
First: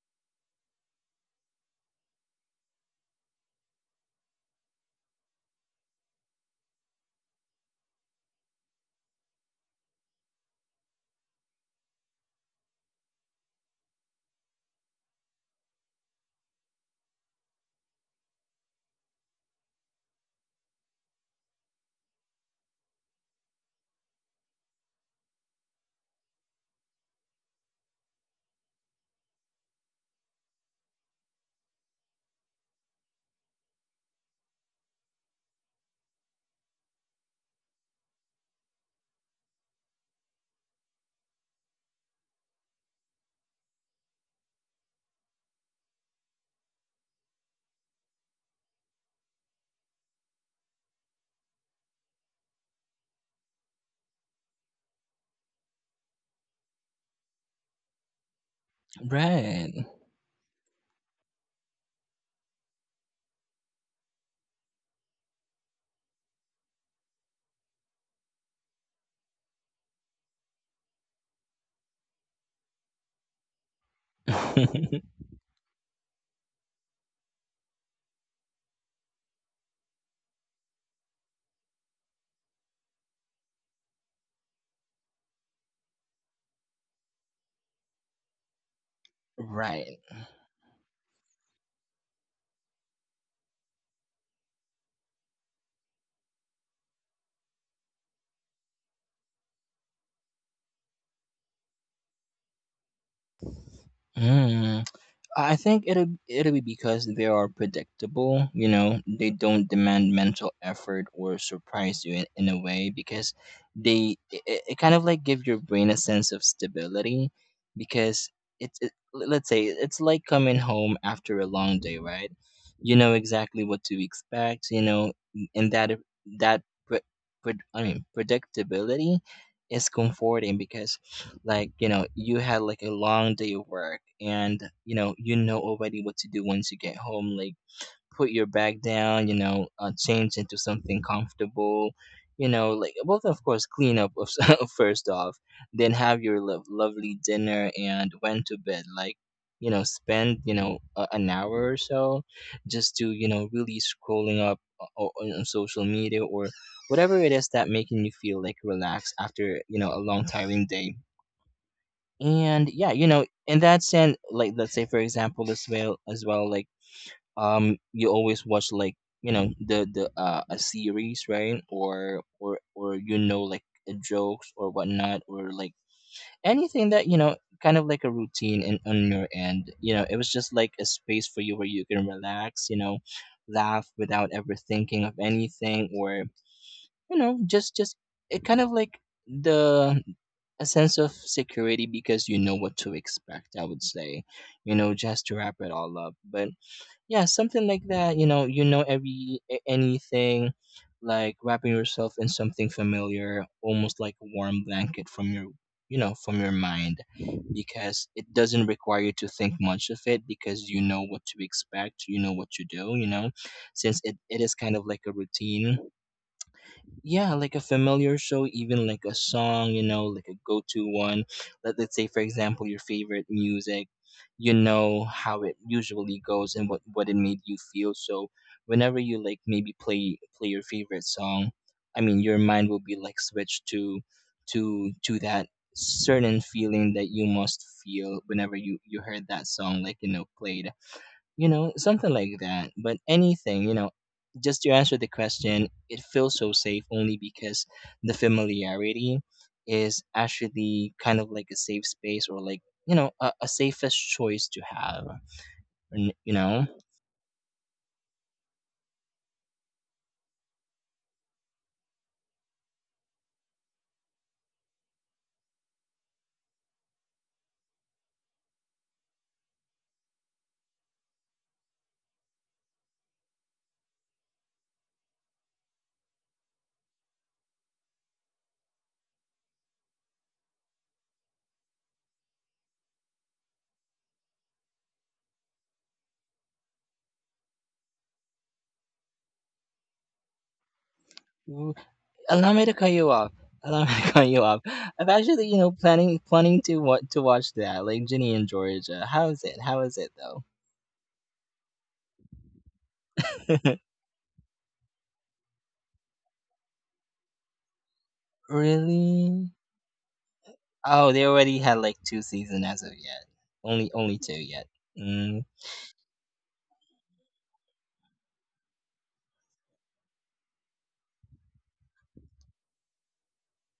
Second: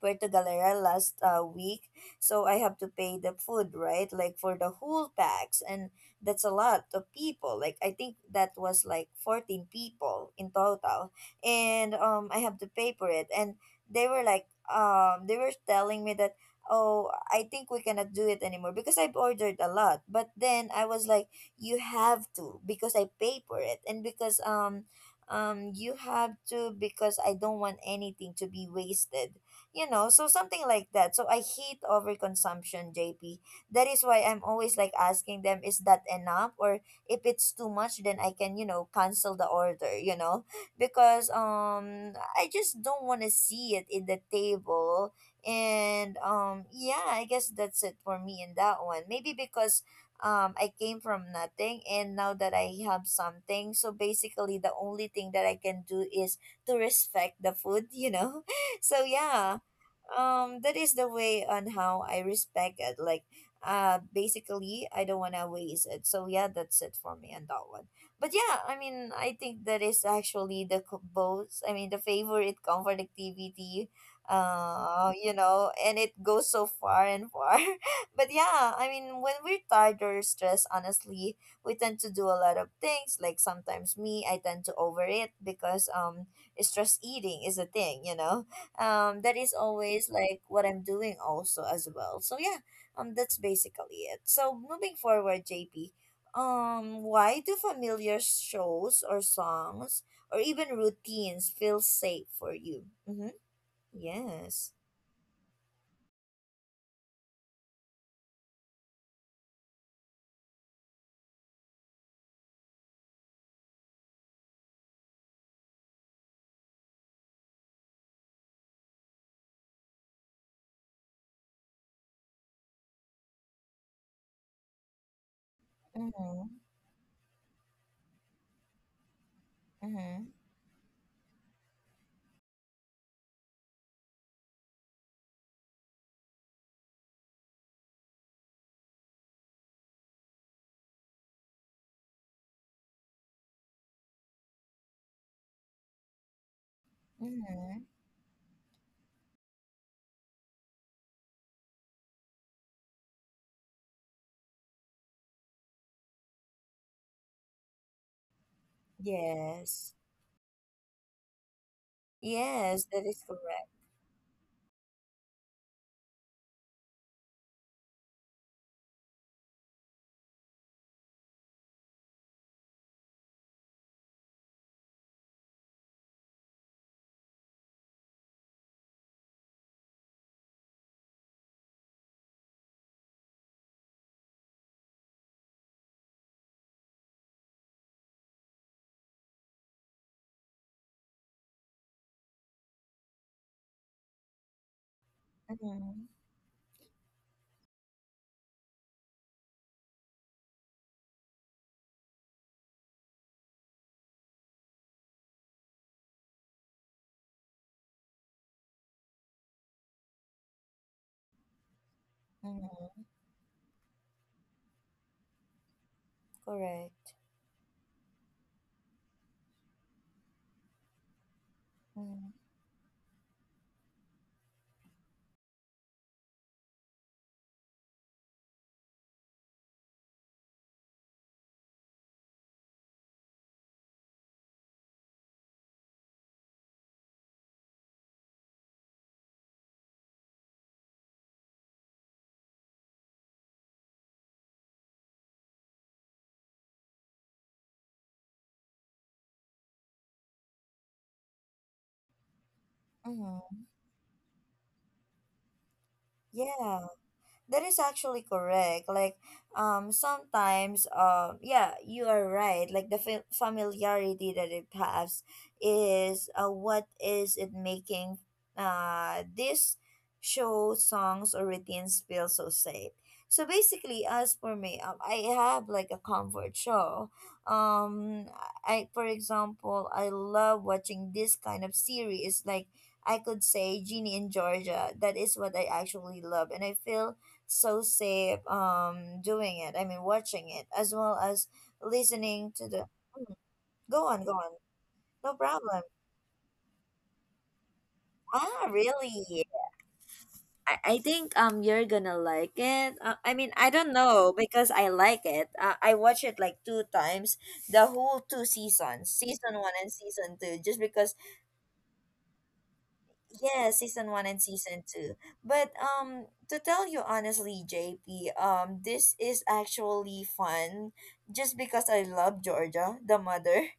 [SPEAKER 1] Puerto Galera last week, so I have to pay the food, right? Like for the whole packs, and that's a lot of people. Like I think that was like 14 people in total, and I have to pay for it. And they were like, they were telling me that, oh, I think we cannot do it anymore because I've ordered a lot. But then I was like, you have to because I pay for it, and because you have to, because I don't want anything to be wasted, you know. So something like that. So I hate overconsumption, JP. That is why I'm always like asking them, is that enough, or if it's too much then I can, you know, cancel the order. You know, because I just don't want to see it in the table. And yeah, I guess that's it for me in that one. Maybe because I came from nothing and now that I have something, so basically the only thing that I can do is to respect the food, you know. So yeah,
[SPEAKER 2] Right.
[SPEAKER 1] that is the way on how I respect it. Like, basically I don't want to waste it. So yeah, that's it for me on that one. But yeah, I mean, I think that is actually the both, I mean the favorite comfort activity, you know, and it goes so far and far. But yeah, I mean when we're tired or stressed honestly we tend to do a lot of things. Like sometimes me, I tend to overeat because stress eating is a thing, you know. That is
[SPEAKER 2] Right.
[SPEAKER 1] always like what I'm doing also as well. So yeah, that's basically it. So moving forward, JP, why do familiar shows or songs or even routines feel safe for you? Mm-hmm. Yes.
[SPEAKER 2] Mm. I think it'll it'll be because they are predictable. You know, they don't demand mental effort or surprise you in a way because they it, it kind of like give your brain a sense of stability, because it's it, let's say it's like coming home after a long day, right? You know exactly what to expect. You know, and that
[SPEAKER 1] Mm-hmm.
[SPEAKER 2] that pre, I mean predictability is
[SPEAKER 1] Mm-hmm.
[SPEAKER 2] comforting because like you know you had like a long day of work and you know already what to do once you get home, like put your bag down, you know, change into something comfortable, you know, like well, of course clean up first off, then have your lovely dinner
[SPEAKER 1] Mm-hmm.
[SPEAKER 2] and went to bed, like you know spend you know an hour or so, just to you know really scrolling up on social media or whatever it is that making you feel like relaxed after you know
[SPEAKER 1] Yes.
[SPEAKER 2] a long tiring day. And
[SPEAKER 1] Yes,
[SPEAKER 2] yeah,
[SPEAKER 1] that
[SPEAKER 2] you
[SPEAKER 1] is
[SPEAKER 2] know in
[SPEAKER 1] correct.
[SPEAKER 2] that sense, like let's say for example as well like, um, you always watch like, you know, the, uh, a series, right, or you know like, jokes or whatnot, or like anything that you know kind of like a routine in, on your end, you know it was just like a space for you where you can relax, you know, laugh without ever thinking of anything, or you know just it kind of like the, a sense of security because you know what to expect, I would say, you know, just to wrap it all
[SPEAKER 1] Mm-hmm.
[SPEAKER 2] up. But yeah, something like that, you know, you know every anything like wrapping yourself in something familiar, almost like a warm blanket from your, you know, from your mind, because it doesn't require you to think much of it because you know what to expect, you know what to do,
[SPEAKER 1] Mm-hmm.
[SPEAKER 2] you know, since it is kind of like a routine.
[SPEAKER 1] Correct.
[SPEAKER 2] Yeah, like a familiar show, even like a song, you know, like a go-to one. Let's say, for
[SPEAKER 1] Mm-hmm.
[SPEAKER 2] example, your favorite music. You know how it usually goes and what it made you feel. So whenever you like maybe play your favorite song, I mean, your mind will be like switched to to that certain feeling that you must feel whenever you heard that song, like, played. You know, something like that. But anything, just to answer the question, it feels so safe only because the familiarity is actually kind of like a safe space, or, like, a
[SPEAKER 1] Mm-hmm.
[SPEAKER 2] safest choice to have. And,
[SPEAKER 1] Yeah. That is actually correct. Like, sometimes, yeah, you are right. Like the familiarity that it has is, what is it making, this show songs or routines feel so safe. So basically, as for me, I have like a comfort show. Um, I, for example, I love watching this kind of series. Like, I could say Genie in Georgia. That is what I actually love, and I feel so safe doing it. I mean watching it, as well as
[SPEAKER 2] ooh,
[SPEAKER 1] listening
[SPEAKER 2] allow me
[SPEAKER 1] to
[SPEAKER 2] to
[SPEAKER 1] the.
[SPEAKER 2] cut you off.
[SPEAKER 1] Mm,
[SPEAKER 2] Allow me
[SPEAKER 1] go
[SPEAKER 2] to
[SPEAKER 1] on,
[SPEAKER 2] cut
[SPEAKER 1] go
[SPEAKER 2] you
[SPEAKER 1] on.
[SPEAKER 2] off. I'm
[SPEAKER 1] No
[SPEAKER 2] actually,
[SPEAKER 1] problem.
[SPEAKER 2] planning to what to watch that, like Ginny and
[SPEAKER 1] Ah,
[SPEAKER 2] Georgia.
[SPEAKER 1] really?
[SPEAKER 2] How is it? How is it
[SPEAKER 1] I think you're gonna like it. I mean I
[SPEAKER 2] though?
[SPEAKER 1] don't know because I like it. I watched it like two times, the whole two seasons,
[SPEAKER 2] Really?
[SPEAKER 1] season one and season two, just
[SPEAKER 2] Oh,
[SPEAKER 1] because.
[SPEAKER 2] they already had like two seasons as of yet.
[SPEAKER 1] Yeah,
[SPEAKER 2] Only
[SPEAKER 1] season
[SPEAKER 2] only
[SPEAKER 1] one
[SPEAKER 2] two
[SPEAKER 1] and
[SPEAKER 2] yet.
[SPEAKER 1] season two.
[SPEAKER 2] Mm.
[SPEAKER 1] But to tell you honestly, JP, this is actually fun just because I love Georgia, the mother.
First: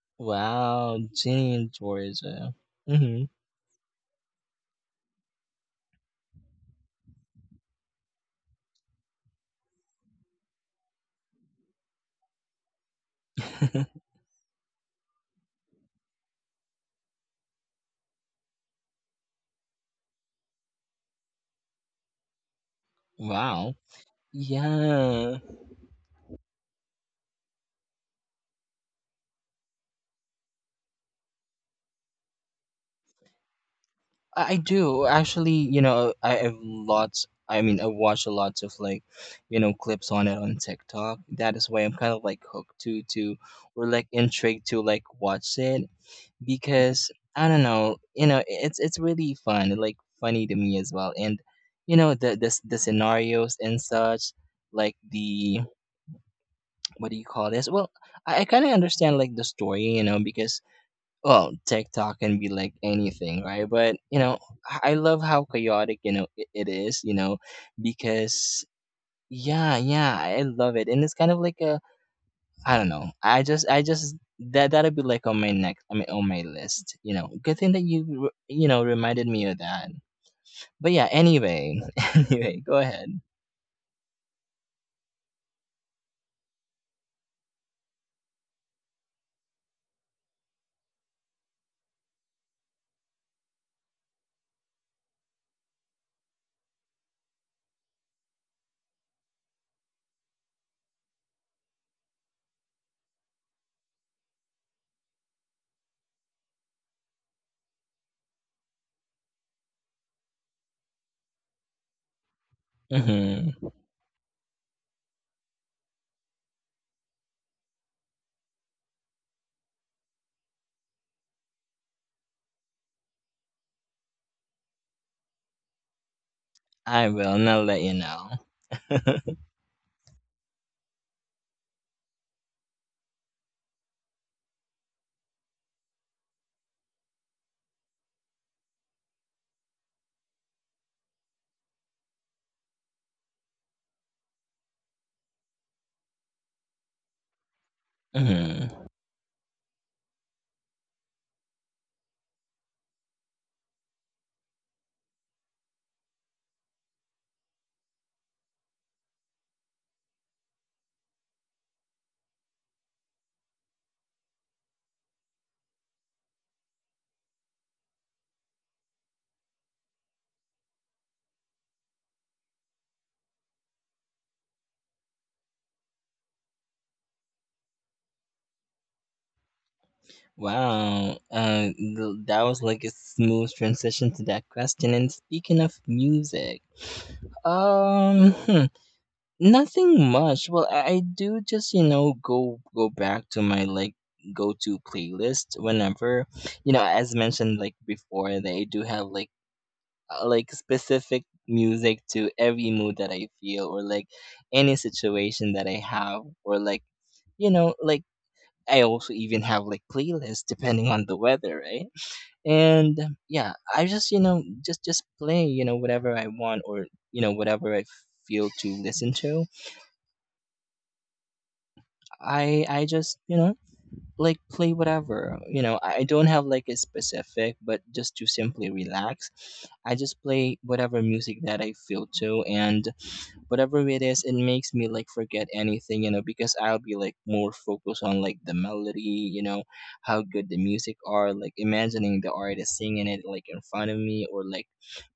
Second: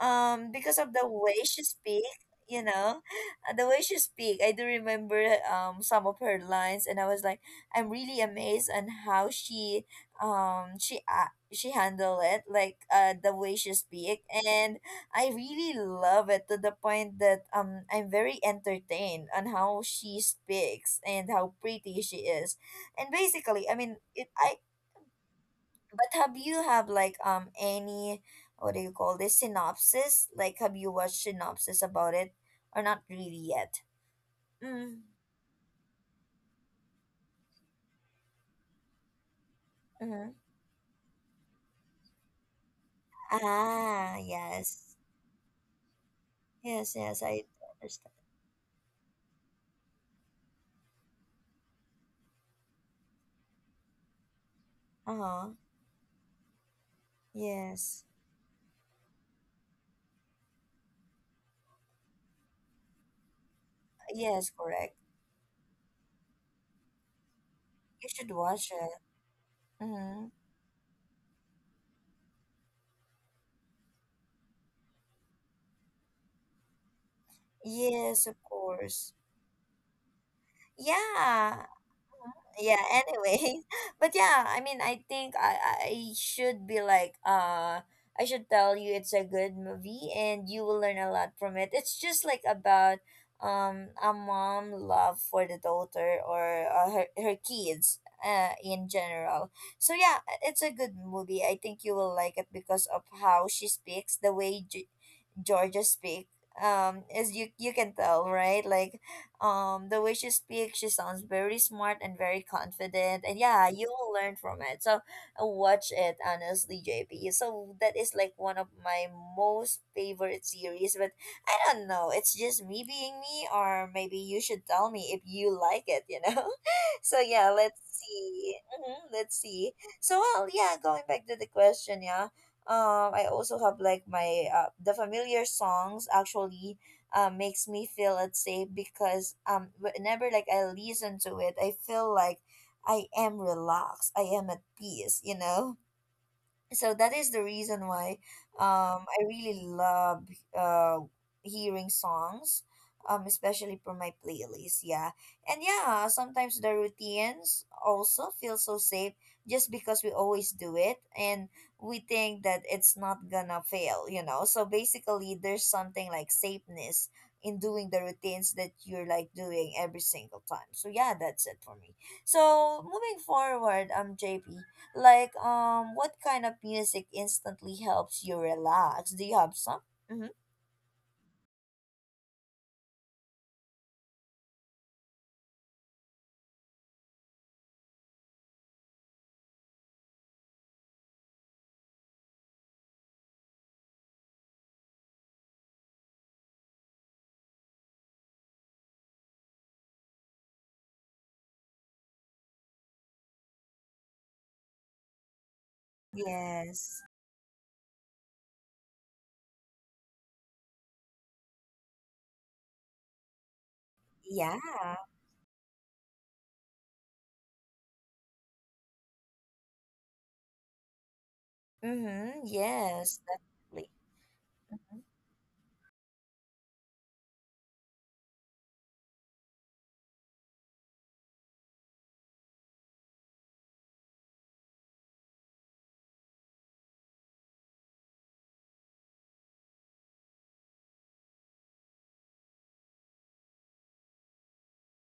[SPEAKER 1] Because of
[SPEAKER 2] Wow,
[SPEAKER 1] the way
[SPEAKER 2] Ginny
[SPEAKER 1] she
[SPEAKER 2] and
[SPEAKER 1] speak,
[SPEAKER 2] Georgia.
[SPEAKER 1] you know,
[SPEAKER 2] Hmm.
[SPEAKER 1] the way she speak, I do remember some of her lines, and I was like, I'm really amazed on how she she handle it, like the way she speak, and I really love it to the point that I'm very entertained on how she speaks and how pretty she is. And basically, I
[SPEAKER 2] Wow.
[SPEAKER 1] mean, it, I.
[SPEAKER 2] Yeah,
[SPEAKER 1] But have you have like any, what do you call this, synopsis? Like, have you watched synopsis about it or not really yet?
[SPEAKER 2] I
[SPEAKER 1] Mm.
[SPEAKER 2] do actually. You know, I have lots. I mean, I watch a lot of, like, clips on
[SPEAKER 1] Mm-hmm.
[SPEAKER 2] it on TikTok. That is why I'm kind of like hooked to or like
[SPEAKER 1] Ah,
[SPEAKER 2] intrigued to
[SPEAKER 1] yes.
[SPEAKER 2] like watch it.
[SPEAKER 1] Yes,
[SPEAKER 2] Because
[SPEAKER 1] yes, I
[SPEAKER 2] I don't know,
[SPEAKER 1] understand.
[SPEAKER 2] you know, it's really fun, like funny to me as well. And, you know, the scenarios and such, like
[SPEAKER 1] Uh-huh.
[SPEAKER 2] the what do you call this? Well,
[SPEAKER 1] Yes.
[SPEAKER 2] I kind of understand like the story, you know, because, well, TikTok can be like anything, right? But, you know,
[SPEAKER 1] Yes,
[SPEAKER 2] I
[SPEAKER 1] correct.
[SPEAKER 2] I love how chaotic, it is, you know,
[SPEAKER 1] You should
[SPEAKER 2] because,
[SPEAKER 1] watch it.
[SPEAKER 2] yeah, yeah,
[SPEAKER 1] Mm-hmm.
[SPEAKER 2] I love it, and it's kind of like a, I don't know. I just that'll be like on my next, I mean, on my list. You know, good thing that you,
[SPEAKER 1] Yes, of course.
[SPEAKER 2] reminded me of that. But yeah,
[SPEAKER 1] Yeah.
[SPEAKER 2] anyway, anyway, go
[SPEAKER 1] Yeah,
[SPEAKER 2] ahead.
[SPEAKER 1] anyway. But yeah, I mean, I think I should be like I should tell you it's a good movie and you will learn a lot from it. It's just like about a mom love for the daughter, or her her kids in general. So yeah, it's a good movie. I think you will like it because of how she speaks, the way Georgia speak. As you can tell, right? Like, the way she speaks, she sounds very smart and very confident. And
[SPEAKER 2] Mm-hmm.
[SPEAKER 1] yeah, you will learn from it. So watch it honestly, JP. So that is like one of my most favorite series. But I don't know. It's just me being me, or maybe you should tell me if you like it. You know.
[SPEAKER 2] I
[SPEAKER 1] So
[SPEAKER 2] will. And
[SPEAKER 1] yeah,
[SPEAKER 2] I'll
[SPEAKER 1] let's
[SPEAKER 2] let you know.
[SPEAKER 1] see. Hmm, let's see. So well, yeah. Going back to the question, yeah, I also have like my the familiar songs actually makes me feel at safe because whenever like I listen to it I feel like I am relaxed, I am at peace, you know. So that is the reason why
[SPEAKER 2] Hmm.
[SPEAKER 1] I really love uh hearing songs, especially for my playlist, yeah. And yeah, sometimes the routines also feel so safe just because we always do it and we think that it's not gonna fail, you know. So basically there's something like safeness in doing the routines that you're like doing every single time. So yeah, that's it for me. So moving forward, JP, like, what kind of music instantly helps you relax? Do you have some? Mm-hmm.
[SPEAKER 2] Wow. That was like a smooth transition to that question. And speaking of music, um, hmm, nothing much. Well, I do just, go back to my like go to playlist whenever, you know, as mentioned like before, that I do have like specific music to every mood that I feel, or like any situation that I have, or like,
[SPEAKER 1] Yes.
[SPEAKER 2] you know, like I also even have like playlists depending on the weather, right? And yeah, I just,
[SPEAKER 1] Yeah.
[SPEAKER 2] just play, you know, whatever I want, or, whatever I feel to listen to.
[SPEAKER 1] Mm-hmm.
[SPEAKER 2] I just,
[SPEAKER 1] Yes, definitely.
[SPEAKER 2] like, play whatever, you know, I don't have like a specific, but just to simply relax, I just play whatever music that I feel to. And whatever it is, it makes me like forget anything, you know, because I'll be like more focused on like the melody, you know, how good the music are, like imagining the artist singing it like in front of me, or like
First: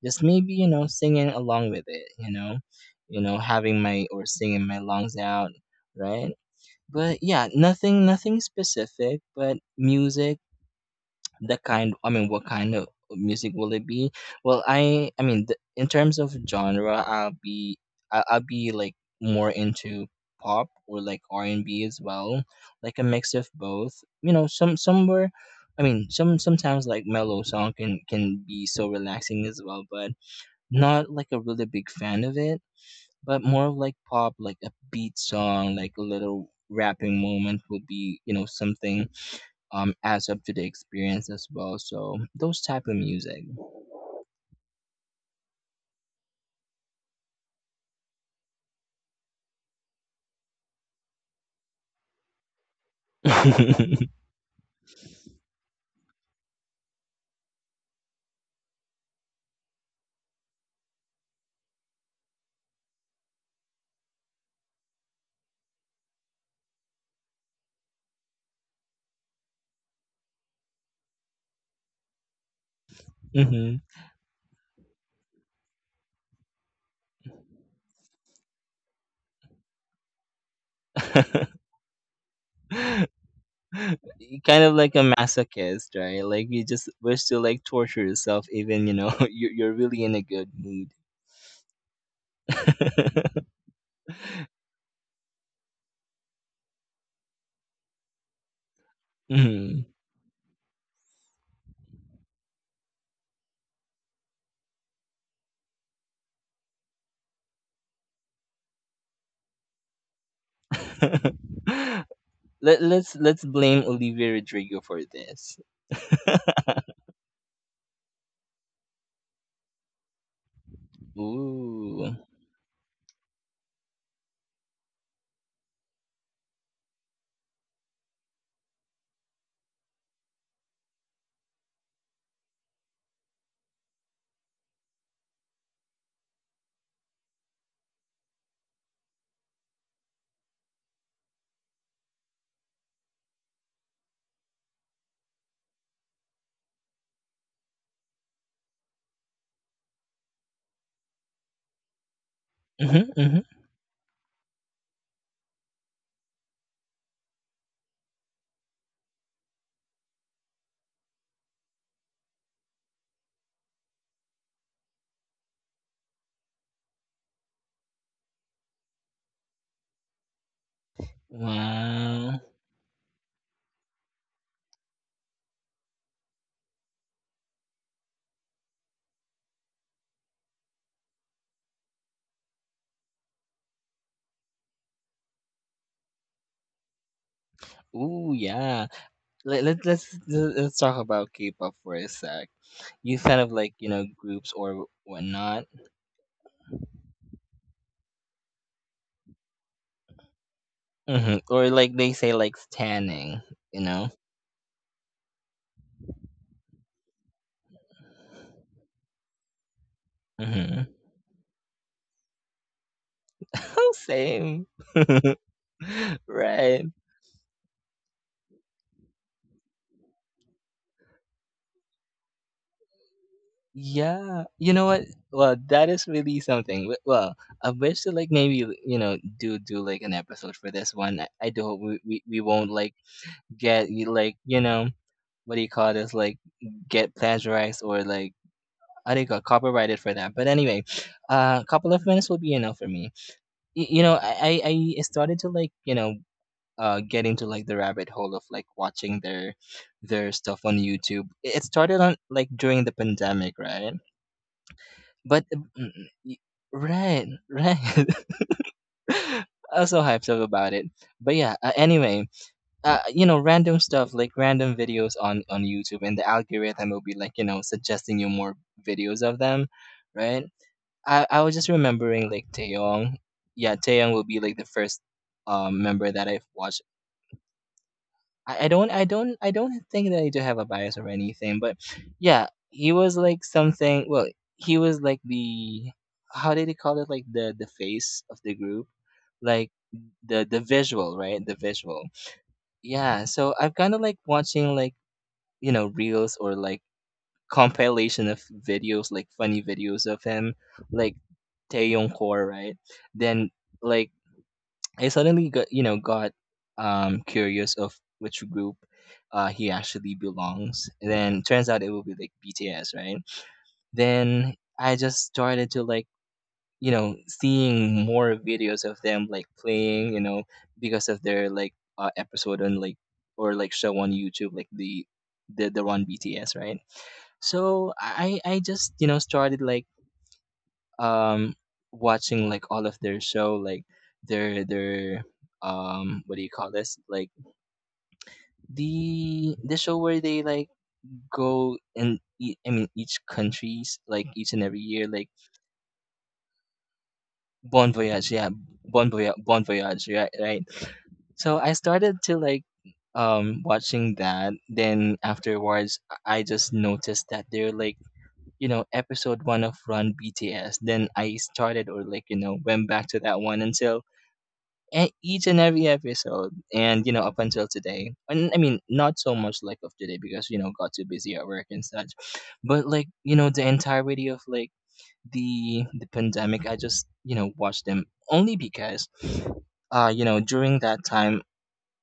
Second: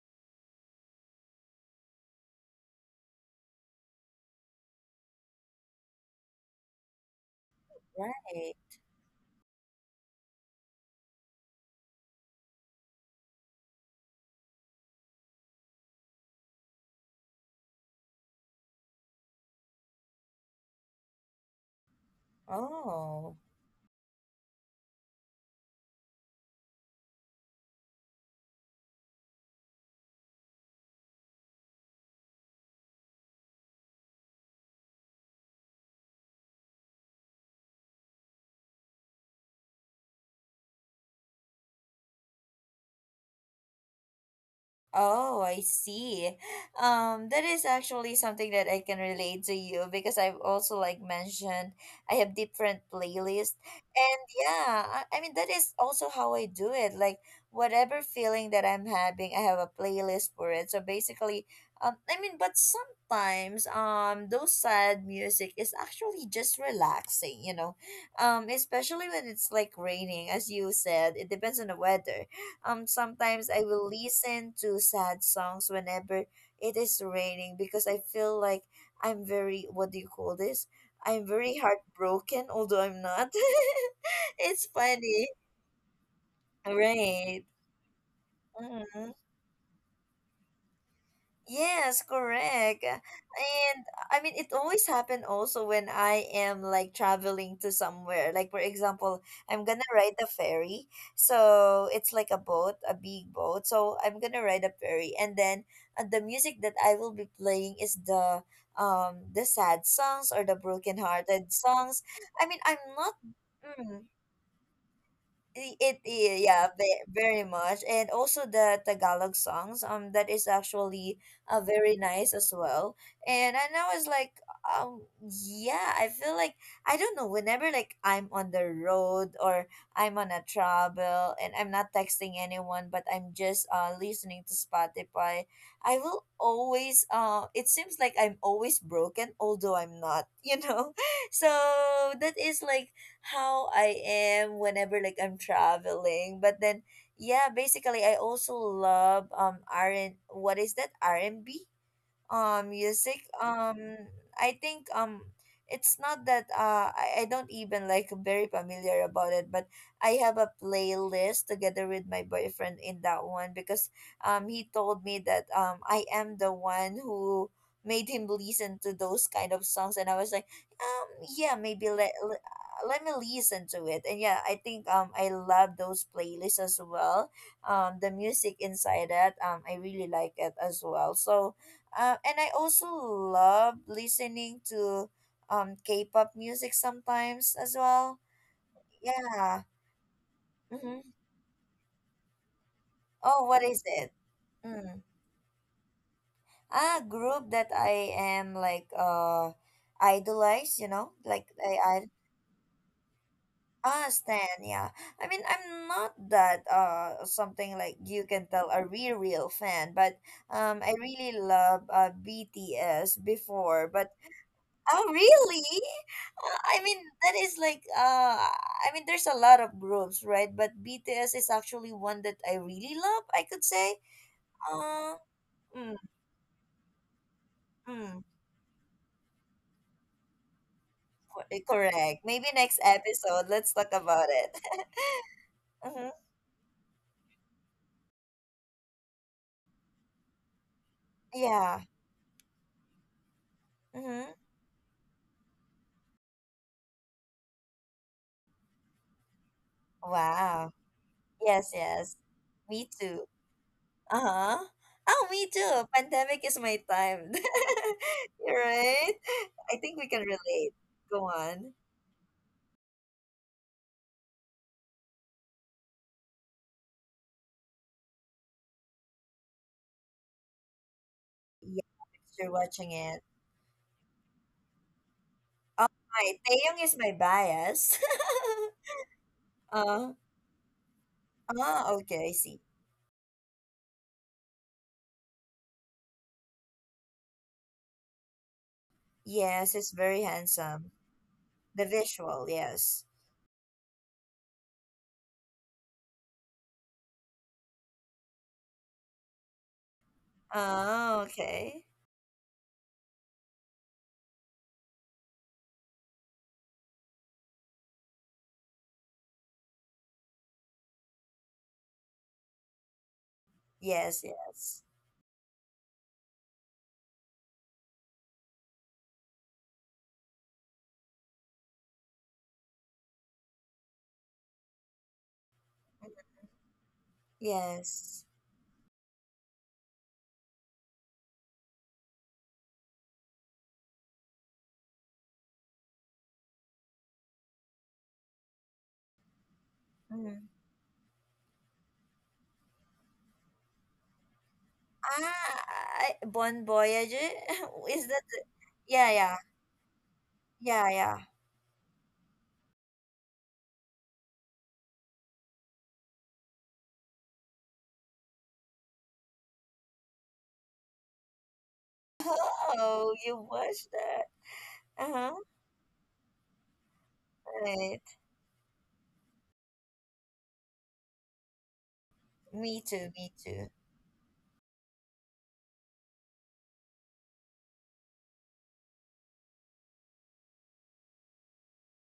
[SPEAKER 2] just maybe, you know, singing along with it, you know. You know, having my, or singing my lungs out, right? But yeah, nothing
[SPEAKER 1] Right.
[SPEAKER 2] specific, but music, the kind, I mean, what kind of music will it be? Well, I mean, the, in terms of genre, I'll be, I'll be like more into pop or like R&B as well, like a
[SPEAKER 1] Oh.
[SPEAKER 2] mix of both. You know, somewhere, I mean, sometimes like mellow song can be so relaxing as well, but not like a really big fan of it. But more of like pop, like a beat song, like a little rapping moment will be, you know, something, adds up to the experience as well. So those type of music.
[SPEAKER 1] Oh, I see. That is actually something that I can relate to you because I've also like mentioned I have different playlists. And yeah, I mean that is also how I do it. Like whatever feeling that I'm having, I have a playlist for it. So basically, I mean but sometimes those sad music is actually just relaxing, you know. Especially when it's like raining, as you said, it depends on the weather, sometimes I
[SPEAKER 2] Hmm.
[SPEAKER 1] will listen to sad songs whenever it is raining because I feel like I'm very, what do you call this? I'm very heartbroken, although I'm not.
[SPEAKER 2] Kind
[SPEAKER 1] It's
[SPEAKER 2] of like a
[SPEAKER 1] funny,
[SPEAKER 2] masochist, right? Like you just wish to
[SPEAKER 1] right?
[SPEAKER 2] like torture yourself, even,
[SPEAKER 1] Mhm.
[SPEAKER 2] you're really in a good mood.
[SPEAKER 1] Yes, correct. And I mean, it always happen also when I am like traveling to somewhere. Like, for example, I'm gonna
[SPEAKER 2] Mhm.
[SPEAKER 1] ride the ferry. So it's like a boat, a big boat. So I'm gonna ride a ferry. And then the music that I will be playing is the sad songs or the broken hearted songs. I mean, I'm
[SPEAKER 2] Let
[SPEAKER 1] not.
[SPEAKER 2] let's let's blame
[SPEAKER 1] mm,
[SPEAKER 2] Olivia Rodrigo for this.
[SPEAKER 1] yeah, very much. And also the Tagalog songs, that is actually very
[SPEAKER 2] Ooh.
[SPEAKER 1] nice as well. And I know it's like, um, yeah, I feel like, I don't know, whenever like I'm on the road or I'm on a travel and I'm not texting anyone, but I'm just listening to Spotify, I will always, it seems like I'm always broken, although I'm not, you know? So that is like how I am whenever like I'm traveling. But then yeah, basically I also love R and what is that? R and B?
[SPEAKER 2] Mhm,
[SPEAKER 1] Music.
[SPEAKER 2] mhm.
[SPEAKER 1] I think, it's not that I don't even like very familiar about it, but I have a playlist together with my boyfriend in that one because, he told me that, I am the one who made him listen to those kind of songs, and I was like, yeah, maybe
[SPEAKER 2] Wow.
[SPEAKER 1] let let me listen to it. And yeah, I think, I love those playlists as well. The music inside it, I really like it as well. So and I also love listening to K-pop music sometimes as well.
[SPEAKER 2] Ooh, yeah.
[SPEAKER 1] Yeah.
[SPEAKER 2] Let's talk
[SPEAKER 1] Mm-hmm.
[SPEAKER 2] about K-pop for a sec. You said
[SPEAKER 1] Oh,
[SPEAKER 2] of
[SPEAKER 1] what
[SPEAKER 2] like,
[SPEAKER 1] is
[SPEAKER 2] you know,
[SPEAKER 1] it?
[SPEAKER 2] groups or
[SPEAKER 1] Mm.
[SPEAKER 2] whatnot,
[SPEAKER 1] Ah, group that I am like idolize, you know,
[SPEAKER 2] hmm,
[SPEAKER 1] like
[SPEAKER 2] or
[SPEAKER 1] I,
[SPEAKER 2] like
[SPEAKER 1] I
[SPEAKER 2] they say, like standing, you know.
[SPEAKER 1] Stan. Yeah, I mean I'm not that something like you can tell a real fan, but
[SPEAKER 2] Hmm.
[SPEAKER 1] I really love BTS before, but
[SPEAKER 2] Same.
[SPEAKER 1] Oh, really? I
[SPEAKER 2] Right.
[SPEAKER 1] mean, that is like, I mean, there's a lot of groups, right? But BTS is actually one that I really love, I could say.
[SPEAKER 2] Yeah. You know what?
[SPEAKER 1] Uh,
[SPEAKER 2] Well, that
[SPEAKER 1] mm,
[SPEAKER 2] is really something. Well, I wish to
[SPEAKER 1] mm,
[SPEAKER 2] like maybe, you know, do like an episode for this one. I do hope we,
[SPEAKER 1] correct.
[SPEAKER 2] we we
[SPEAKER 1] Maybe
[SPEAKER 2] won't
[SPEAKER 1] next
[SPEAKER 2] like
[SPEAKER 1] episode, let's talk
[SPEAKER 2] get you
[SPEAKER 1] about
[SPEAKER 2] like,
[SPEAKER 1] it.
[SPEAKER 2] you know, what do you call
[SPEAKER 1] hmm
[SPEAKER 2] this, like, get plagiarized, or like, I think got copyrighted for that. But anyway, a
[SPEAKER 1] Yeah.
[SPEAKER 2] couple of minutes will be enough for me. You know,
[SPEAKER 1] Mm-hmm.
[SPEAKER 2] I started to like, you know, get into like the rabbit hole of like watching their stuff
[SPEAKER 1] Wow.
[SPEAKER 2] on YouTube. It
[SPEAKER 1] Yes,
[SPEAKER 2] started on
[SPEAKER 1] yes.
[SPEAKER 2] like during
[SPEAKER 1] Me
[SPEAKER 2] the
[SPEAKER 1] too.
[SPEAKER 2] pandemic, right?
[SPEAKER 1] Uh-huh. Oh,
[SPEAKER 2] But
[SPEAKER 1] me too. Pandemic is my
[SPEAKER 2] right,
[SPEAKER 1] time.
[SPEAKER 2] right.
[SPEAKER 1] You're right.
[SPEAKER 2] I
[SPEAKER 1] I
[SPEAKER 2] was
[SPEAKER 1] think
[SPEAKER 2] so
[SPEAKER 1] we can
[SPEAKER 2] hyped up about
[SPEAKER 1] relate.
[SPEAKER 2] it.
[SPEAKER 1] Go
[SPEAKER 2] But yeah,
[SPEAKER 1] on.
[SPEAKER 2] anyway, you know, random stuff like random videos on YouTube, and the algorithm will be like, you know, suggesting you more videos of them, right? I was just
[SPEAKER 1] Yeah, if
[SPEAKER 2] remembering like
[SPEAKER 1] you're watching
[SPEAKER 2] Taeyong,
[SPEAKER 1] it.
[SPEAKER 2] yeah, Taeyong will be like the first
[SPEAKER 1] Oh
[SPEAKER 2] member that
[SPEAKER 1] my,
[SPEAKER 2] I've watched.
[SPEAKER 1] Taeyong is my bias.
[SPEAKER 2] I, I don't I don't I don't think
[SPEAKER 1] Oh,
[SPEAKER 2] that I do have a bias or anything, but
[SPEAKER 1] ah, okay, I
[SPEAKER 2] yeah,
[SPEAKER 1] see.
[SPEAKER 2] he was like something. Well, he was like the, how did they call it, like the face of the group, like
[SPEAKER 1] Yes, it's very
[SPEAKER 2] the
[SPEAKER 1] handsome.
[SPEAKER 2] visual, right? The
[SPEAKER 1] The
[SPEAKER 2] visual,
[SPEAKER 1] visual, yes.
[SPEAKER 2] yeah, so I have kind of like watching, like, you know, reels or like compilation of videos, like funny videos of him, like
[SPEAKER 1] Oh, okay.
[SPEAKER 2] Taeyong Core, right? Then, like, I suddenly got, you know, got curious of which group he actually belongs. And then turns out it will be like BTS, right?
[SPEAKER 1] Yes,
[SPEAKER 2] Then
[SPEAKER 1] yes,
[SPEAKER 2] I just started to like, you know, seeing more videos of them like playing, you know, because of their like episode on like, or like show on YouTube, like the one, BTS, right? So
[SPEAKER 1] yes.
[SPEAKER 2] I just, you know, started like um watching like all of their show, like their what do you call this, like, the show where
[SPEAKER 1] Hmm.
[SPEAKER 2] they like go and I mean each countries, like each and every year, like
[SPEAKER 1] Ah, I, Bon Voyage?
[SPEAKER 2] Bon
[SPEAKER 1] Is that
[SPEAKER 2] Voyage,
[SPEAKER 1] the,
[SPEAKER 2] yeah, bon
[SPEAKER 1] yeah,
[SPEAKER 2] voyage
[SPEAKER 1] yeah,
[SPEAKER 2] bon voyage right, right.
[SPEAKER 1] yeah, yeah.
[SPEAKER 2] So I started to like watching that. Then afterwards, I just noticed that they're like, you know, episode one of Run BTS. Then I started, or like, you know, went back
[SPEAKER 1] Oh,
[SPEAKER 2] to
[SPEAKER 1] you
[SPEAKER 2] that one
[SPEAKER 1] watched
[SPEAKER 2] until
[SPEAKER 1] that. Uh-huh,
[SPEAKER 2] each and every episode, and, you know, up until today.
[SPEAKER 1] right.
[SPEAKER 2] And I mean, not so much like of today, because, you know, got too busy at work and such.
[SPEAKER 1] Me
[SPEAKER 2] But like,
[SPEAKER 1] too, me
[SPEAKER 2] you know, the
[SPEAKER 1] too.
[SPEAKER 2] entirety of like the pandemic, I just, you know, watched them, only because, you know, during that time,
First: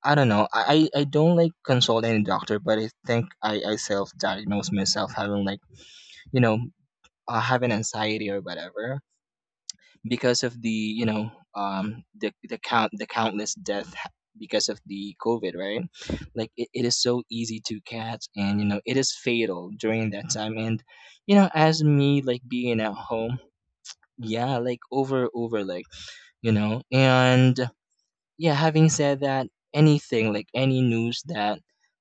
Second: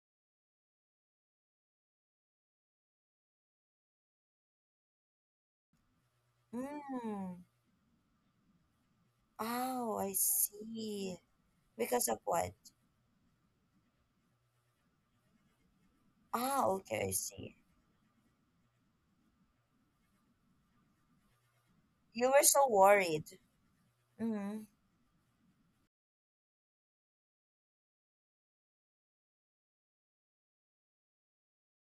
[SPEAKER 2] I don't know. I don't like consult any doctor, but I think I self diagnose myself having like, you know,
[SPEAKER 1] Mm.
[SPEAKER 2] having anxiety or whatever,
[SPEAKER 1] Oh, I
[SPEAKER 2] because of the,
[SPEAKER 1] see. Because of what?
[SPEAKER 2] the count the countless death because of the COVID, right. Like
[SPEAKER 1] Ah,
[SPEAKER 2] it is
[SPEAKER 1] okay, I
[SPEAKER 2] so
[SPEAKER 1] see.
[SPEAKER 2] easy to catch, and, you know, it is fatal during that time. And, you know, as me
[SPEAKER 1] You
[SPEAKER 2] like
[SPEAKER 1] were so
[SPEAKER 2] being at
[SPEAKER 1] worried.
[SPEAKER 2] home, yeah,
[SPEAKER 1] Mm-hmm.
[SPEAKER 2] like over like, you know. And yeah, having said that, anything, like any news that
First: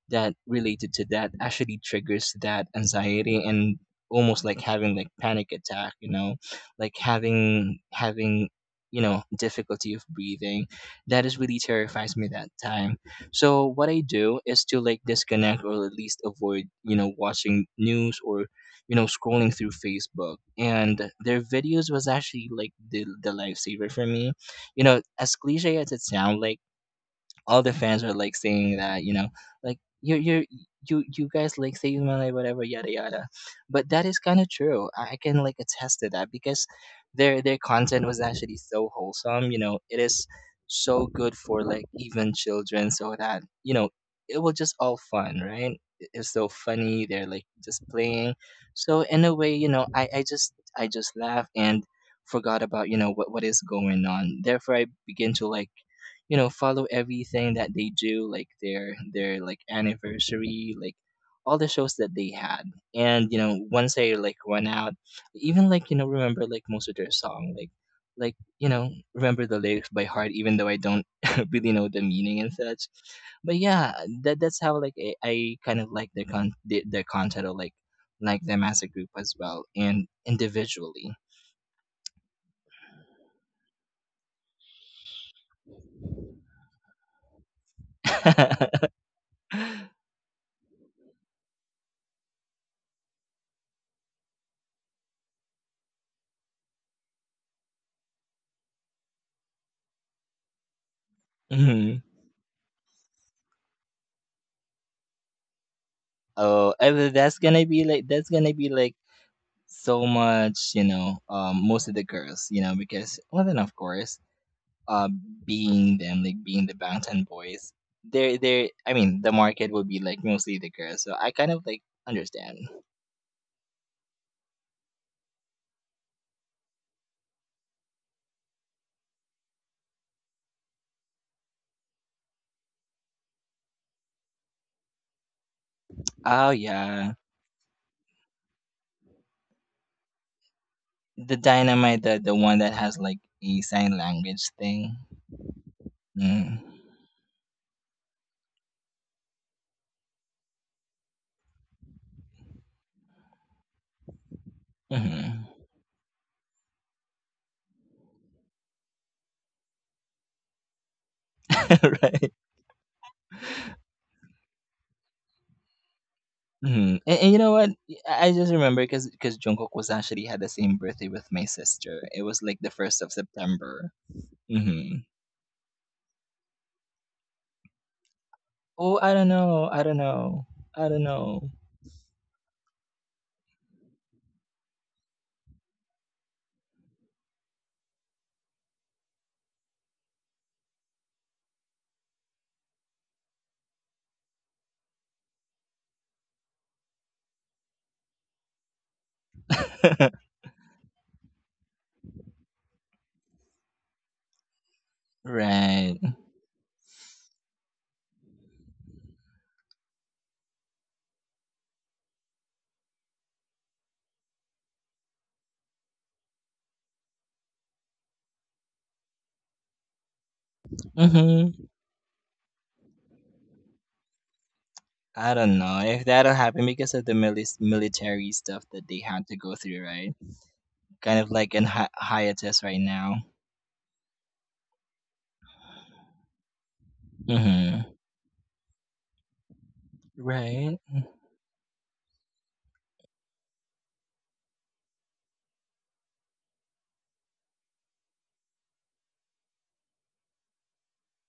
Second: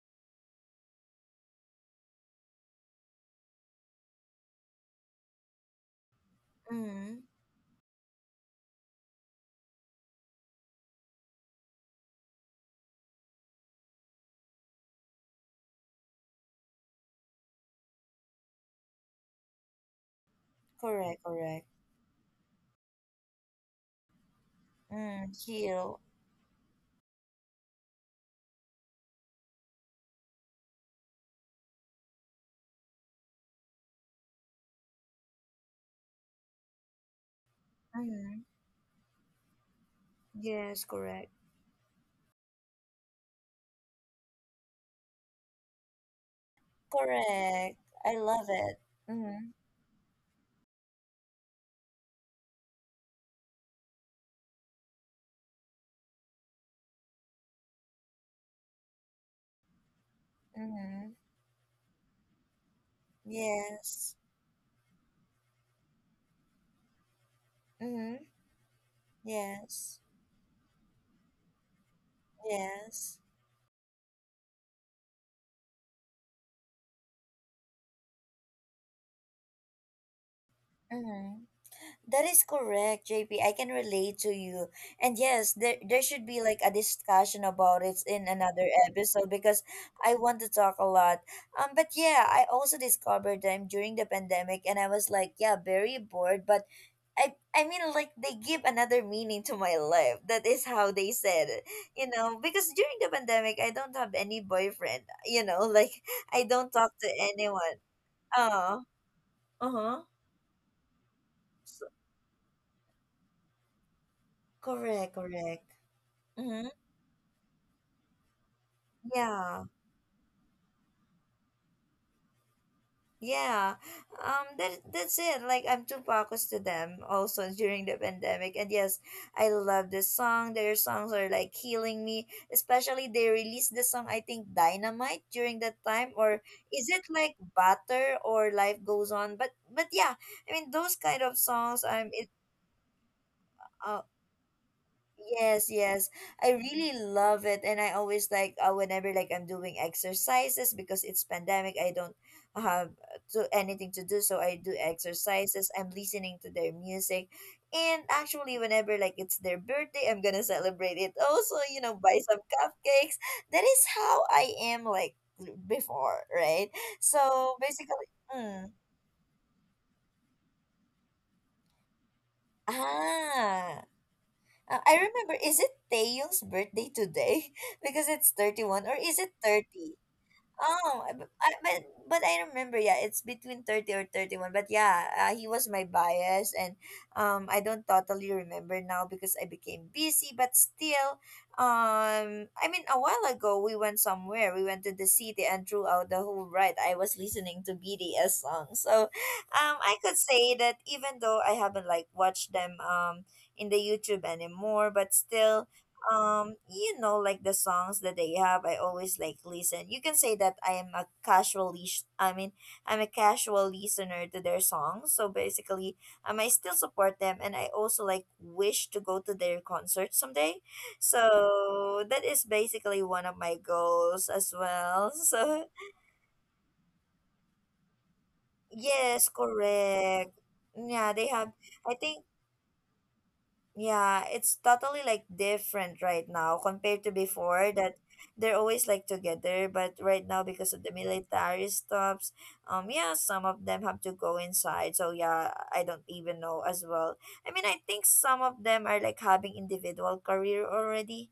[SPEAKER 2] that related to that actually triggers that anxiety, and almost like having like panic attack, you know, like
[SPEAKER 1] Mm-hmm.
[SPEAKER 2] having, you know, difficulty of breathing, that is really terrifies me that time. So what I do is to like disconnect, or at least avoid, you know, watching news, or, you know, scrolling through Facebook, and
[SPEAKER 1] Correct,
[SPEAKER 2] their
[SPEAKER 1] correct.
[SPEAKER 2] videos was actually like the lifesaver for me, you know,
[SPEAKER 1] Mm,
[SPEAKER 2] as cliche as it
[SPEAKER 1] heal.
[SPEAKER 2] sounds, like all the fans were like saying that, you know, like you guys like say Malay whatever yada yada, but that is kind of true. I can like attest to that, because their content was
[SPEAKER 1] Mm-hmm.
[SPEAKER 2] actually so wholesome, you know, it is
[SPEAKER 1] Yes,
[SPEAKER 2] so
[SPEAKER 1] correct.
[SPEAKER 2] good for like even children, so that, you know, it was just all fun, right. It's so funny, they're like
[SPEAKER 1] Correct.
[SPEAKER 2] just
[SPEAKER 1] I
[SPEAKER 2] playing.
[SPEAKER 1] love it.
[SPEAKER 2] So in a
[SPEAKER 1] Mm-hmm.
[SPEAKER 2] way, you know, I just laugh and forgot about, you know, what is going on. Therefore, I begin to like, you know, follow everything that they do, like their like anniversary, like
[SPEAKER 1] Mm-hmm.
[SPEAKER 2] all the shows that they had. And, you know, once
[SPEAKER 1] Yes.
[SPEAKER 2] they like went out, even like, you know, remember like most of their song, like
[SPEAKER 1] Mm-hmm.
[SPEAKER 2] like you know, remember the lyrics
[SPEAKER 1] Yes.
[SPEAKER 2] by heart, even though I don't really know the meaning and such.
[SPEAKER 1] Yes.
[SPEAKER 2] But yeah, that that's how like I kind of like their con their content or like them as a group as well and individually
[SPEAKER 1] Mm-hmm. That is correct, JP. I can relate to you. And yes, there should be like a discussion about it in another episode because I want to talk a lot. But yeah, I also discovered them during the pandemic and I was like, yeah, very bored, but I mean like they give another meaning to my life. That is how they said it.
[SPEAKER 2] Mhm.
[SPEAKER 1] You know, because during the pandemic I don't have any boyfriend, you know, like I don't
[SPEAKER 2] Oh,
[SPEAKER 1] talk
[SPEAKER 2] I
[SPEAKER 1] to
[SPEAKER 2] that's gonna
[SPEAKER 1] anyone.
[SPEAKER 2] be like
[SPEAKER 1] Oh, uh-huh.
[SPEAKER 2] so much, you know,
[SPEAKER 1] So,
[SPEAKER 2] most of the girls, you know, because well then of course,
[SPEAKER 1] correct,
[SPEAKER 2] uh,
[SPEAKER 1] correct.
[SPEAKER 2] being them like
[SPEAKER 1] Mm-hmm.
[SPEAKER 2] being the Bangtan Boys, they're I mean the
[SPEAKER 1] Yeah,
[SPEAKER 2] market would be like mostly the girls, so I kind of like understand.
[SPEAKER 1] yeah. That that's it. Like I'm too focused to them also during the pandemic. And yes, I love this song. Their songs are like healing me. Especially they released the song I think Dynamite during that time, or
[SPEAKER 2] Oh
[SPEAKER 1] is it
[SPEAKER 2] yeah,
[SPEAKER 1] like Butter or Life Goes On? But yeah, I mean those kind of
[SPEAKER 2] the
[SPEAKER 1] songs.
[SPEAKER 2] Dynamite,
[SPEAKER 1] I'm
[SPEAKER 2] the
[SPEAKER 1] it.
[SPEAKER 2] the one that has like a
[SPEAKER 1] uh,
[SPEAKER 2] sign language thing.
[SPEAKER 1] Yes, yes. I
[SPEAKER 2] Mm.
[SPEAKER 1] really love it, and I always like, whenever like I'm doing exercises because it's pandemic, I don't have to anything to do, so I do
[SPEAKER 2] Hmm.
[SPEAKER 1] exercises. I'm listening to their music. And actually whenever like it's their birthday, I'm going to celebrate it. Also, you know, buy
[SPEAKER 2] Right.
[SPEAKER 1] some cupcakes. That is how I am like before, right?
[SPEAKER 2] Hmm. And you
[SPEAKER 1] So
[SPEAKER 2] know what?
[SPEAKER 1] basically,
[SPEAKER 2] I just
[SPEAKER 1] mm,
[SPEAKER 2] remember because Jungkook was actually had the same birthday with my sister. It was like the first of
[SPEAKER 1] ah.
[SPEAKER 2] September.
[SPEAKER 1] I
[SPEAKER 2] Hmm.
[SPEAKER 1] remember, is it Taeyoung's birthday today? Because it's 31, or
[SPEAKER 2] Oh,
[SPEAKER 1] is
[SPEAKER 2] I don't
[SPEAKER 1] it
[SPEAKER 2] know. I
[SPEAKER 1] 30?
[SPEAKER 2] don't know. I
[SPEAKER 1] Oh,
[SPEAKER 2] don't know.
[SPEAKER 1] but I remember, yeah, it's between 30 or 31. But yeah, he was my bias, and, I don't totally remember now because I became busy. But still, I mean, a while ago we went somewhere. We went to the city, and throughout the whole ride, I was listening to BTS songs. So, I could say that even though I haven't like watched them in the YouTube anymore, but still,
[SPEAKER 2] Right.
[SPEAKER 1] you know, like the songs that they have, I always like listen. You can say that I am a I mean I'm a casual listener to their songs. So basically, I still support them, and I also like wish to go to their concert someday,
[SPEAKER 2] Mm-hmm.
[SPEAKER 1] so that is basically one of my goals as well.
[SPEAKER 2] I
[SPEAKER 1] So
[SPEAKER 2] don't know if that'll happen because of the military stuff that they
[SPEAKER 1] yes,
[SPEAKER 2] had to go through, right?
[SPEAKER 1] correct. Yeah, they
[SPEAKER 2] Kind of
[SPEAKER 1] have,
[SPEAKER 2] like in
[SPEAKER 1] I think
[SPEAKER 2] hiatus right now.
[SPEAKER 1] Yeah, it's totally like different right now compared to before
[SPEAKER 2] Mm-hmm.
[SPEAKER 1] that they're always like together, but right now because of
[SPEAKER 2] Right.
[SPEAKER 1] the military stops, yeah, some of them have to go inside. So yeah, I don't even know as well. I mean, I think some of them are like having individual career already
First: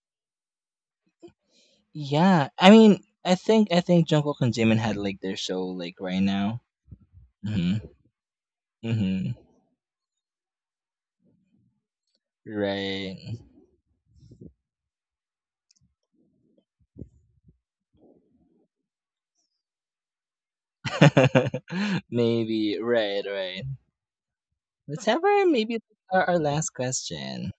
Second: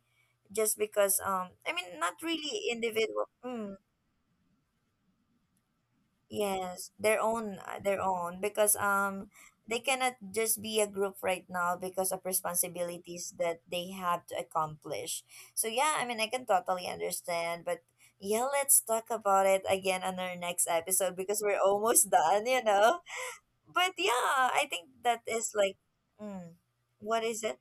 [SPEAKER 1] just because I mean, not
[SPEAKER 2] Yeah.
[SPEAKER 1] really
[SPEAKER 2] I mean,
[SPEAKER 1] individual.
[SPEAKER 2] I think Jungkook and Jimin had like their show like right now.
[SPEAKER 1] Yes,
[SPEAKER 2] Mm-hmm.
[SPEAKER 1] their own, because
[SPEAKER 2] Mm-hmm.
[SPEAKER 1] they cannot just be a group right now because of responsibilities
[SPEAKER 2] Right.
[SPEAKER 1] that they have to accomplish. So yeah, I mean I can totally understand, but yeah, let's talk about it again on our next episode because we're almost done, you
[SPEAKER 2] Maybe.
[SPEAKER 1] know.
[SPEAKER 2] Right. Right.
[SPEAKER 1] But yeah, I think
[SPEAKER 2] Let's
[SPEAKER 1] that
[SPEAKER 2] have our
[SPEAKER 1] is like,
[SPEAKER 2] maybe our
[SPEAKER 1] mm,
[SPEAKER 2] last
[SPEAKER 1] what is
[SPEAKER 2] question.
[SPEAKER 1] it?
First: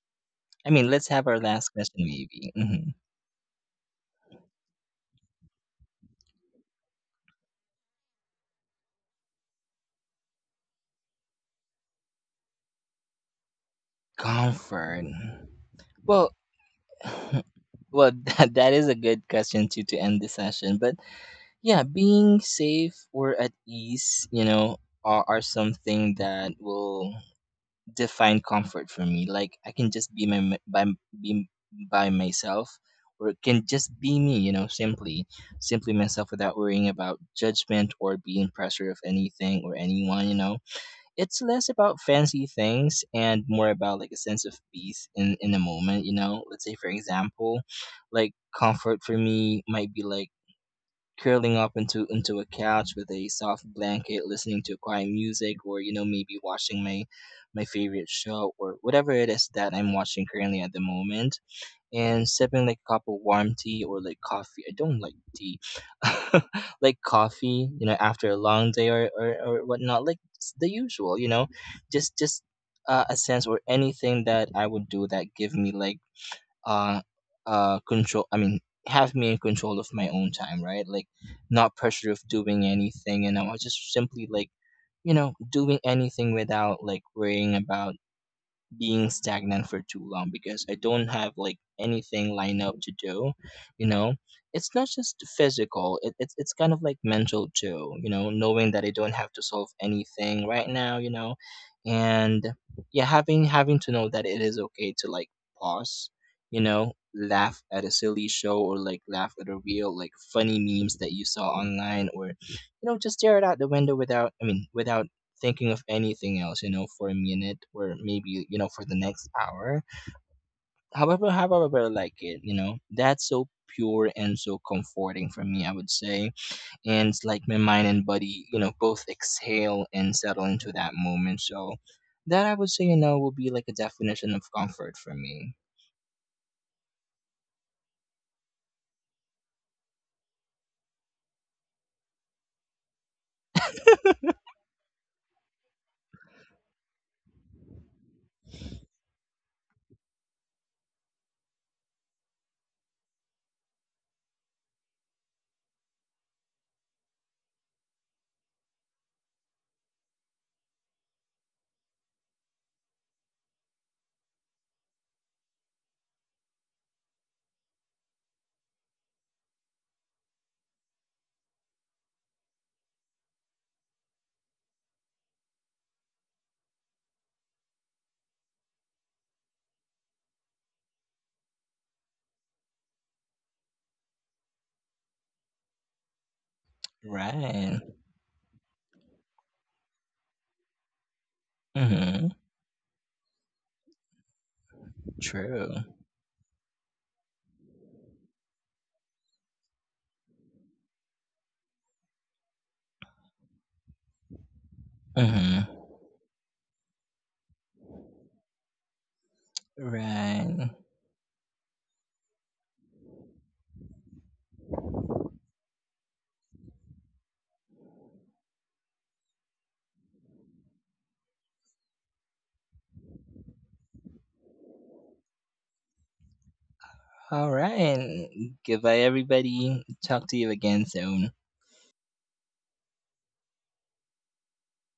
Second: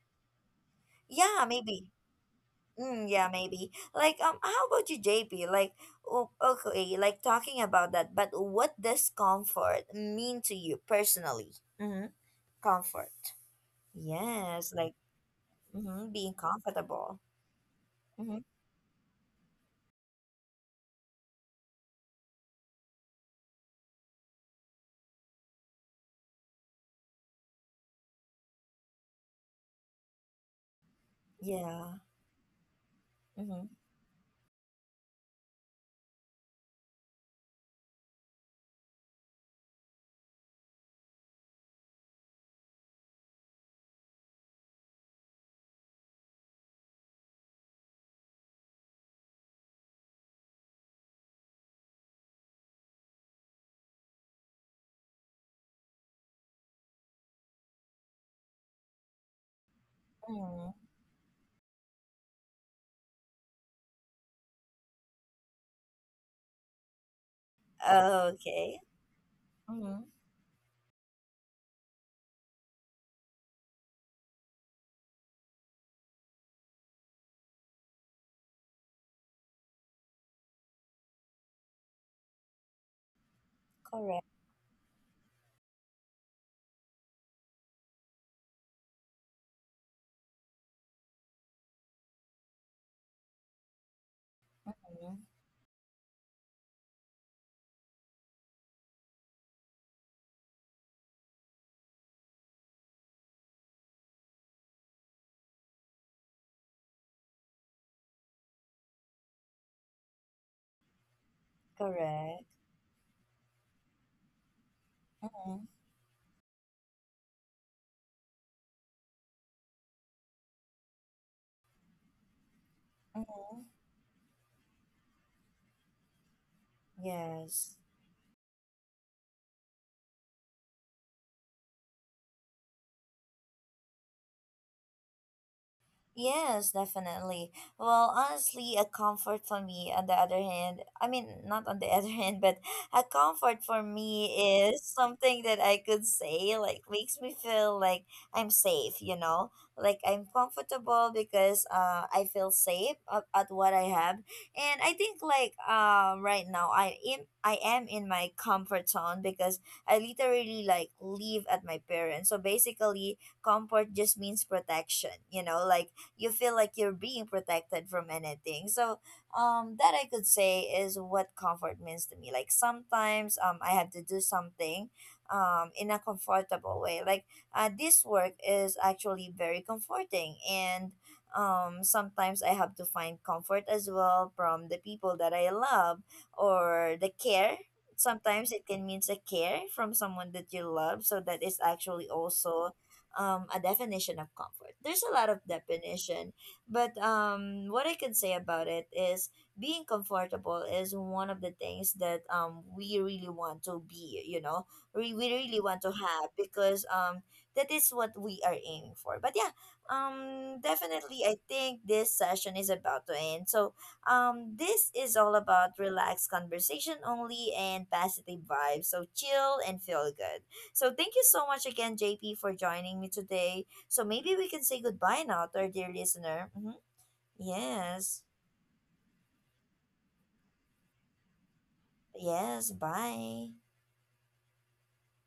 [SPEAKER 2] I mean, let's have our
[SPEAKER 1] Yeah,
[SPEAKER 2] last
[SPEAKER 1] maybe.
[SPEAKER 2] question, maybe. Hmm.
[SPEAKER 1] Mm, yeah, maybe. Like, how about you, JP? Like, okay, like talking about that, but what does comfort mean to you personally? Mm-hmm. Comfort. Yes, like
[SPEAKER 2] Comfort.
[SPEAKER 1] mm-hmm,
[SPEAKER 2] Well,
[SPEAKER 1] being comfortable.
[SPEAKER 2] well,
[SPEAKER 1] Mm-hmm.
[SPEAKER 2] that is a good question to end the session. But yeah, being safe or at ease, you know, are something that will define comfort for me. Like I can just be my m- by m- be
[SPEAKER 1] Yeah.
[SPEAKER 2] by myself, or it can
[SPEAKER 1] Mm-hmm.
[SPEAKER 2] just be me. You know, simply myself without worrying about judgment or being pressure of anything or anyone. You know, it's less about fancy things and more about like a sense of peace in a moment. You know, let's say for example, like comfort for me might be like curling up into a couch with a soft blanket, listening to quiet music, or you know, maybe watching my favorite show or whatever it is that I'm watching currently
[SPEAKER 1] Mm-hmm.
[SPEAKER 2] at the moment, and sipping like a cup of warm tea or like coffee. I don't like tea, like coffee. You know, after a long
[SPEAKER 1] Okay.
[SPEAKER 2] day or, or whatnot,
[SPEAKER 1] Mm-hmm.
[SPEAKER 2] like the usual. You know, just a sense or anything that I would do that give me like uh control. I mean, have me in control of my own time, right? Like not pressure of doing anything, and I was just
[SPEAKER 1] Correct.
[SPEAKER 2] simply like, you know, doing anything without like worrying about being stagnant for too long because I don't have like anything lined up to do, you know. It's not
[SPEAKER 1] Mm-hmm.
[SPEAKER 2] just physical, it's kind of like mental too, you know, knowing that I don't have to solve anything right now, you know. And yeah, having to know that it is okay to like pause, you know, laugh at a silly show or like laugh at a real like funny memes that you saw online, or
[SPEAKER 1] Correct.
[SPEAKER 2] you know, just stare it out the window without without
[SPEAKER 1] Mm-hmm.
[SPEAKER 2] thinking of anything else, you know, for a minute or maybe, you know, for the next hour. However, however I like it, you know, that's so
[SPEAKER 1] Mm-hmm.
[SPEAKER 2] pure and so comforting for me, I would say. And it's like my
[SPEAKER 1] Yes.
[SPEAKER 2] mind and body, you know, both exhale and settle into that moment. So that I would say, you know, would be like a definition of comfort for me.
[SPEAKER 1] Yes, definitely. Well, honestly, a comfort for me, on the other hand, I mean, not on the other hand, but a comfort for me is something that I could say, like, makes me feel like I'm safe, you know? Like, I'm comfortable because, I feel safe at what I have. And I think, like, right now, I am in my comfort zone because I literally, like, live at my parents. So basically, comfort just means protection, you know? Like, you feel like you're being protected from anything. So, that I could say is what comfort means to me. Like sometimes, I have to do something, in a comfortable way. Like, this work is actually very comforting, and, sometimes I have to find comfort as well from the people that I love, or the care.
[SPEAKER 2] Right.
[SPEAKER 1] Sometimes it can mean the care from someone that you love, so that is actually
[SPEAKER 2] Mm-hmm.
[SPEAKER 1] also, a definition of comfort. There's a lot of
[SPEAKER 2] True.
[SPEAKER 1] definition, but what I can say about it is being comfortable is one of the things that, we really want to be, you know, we really
[SPEAKER 2] Mm-hmm.
[SPEAKER 1] want to have because, that is what we are aiming for. But yeah,
[SPEAKER 2] Right.
[SPEAKER 1] definitely, I think this session is about to end. So, this is all about relaxed conversation only and positive vibes. So chill and feel good. So thank you so much again, JP, for joining me today. So maybe we can say goodbye now to our dear listener. Hmm
[SPEAKER 2] All
[SPEAKER 1] Yes.
[SPEAKER 2] right. Goodbye, everybody. Talk to you again soon.
[SPEAKER 1] Yes. Bye.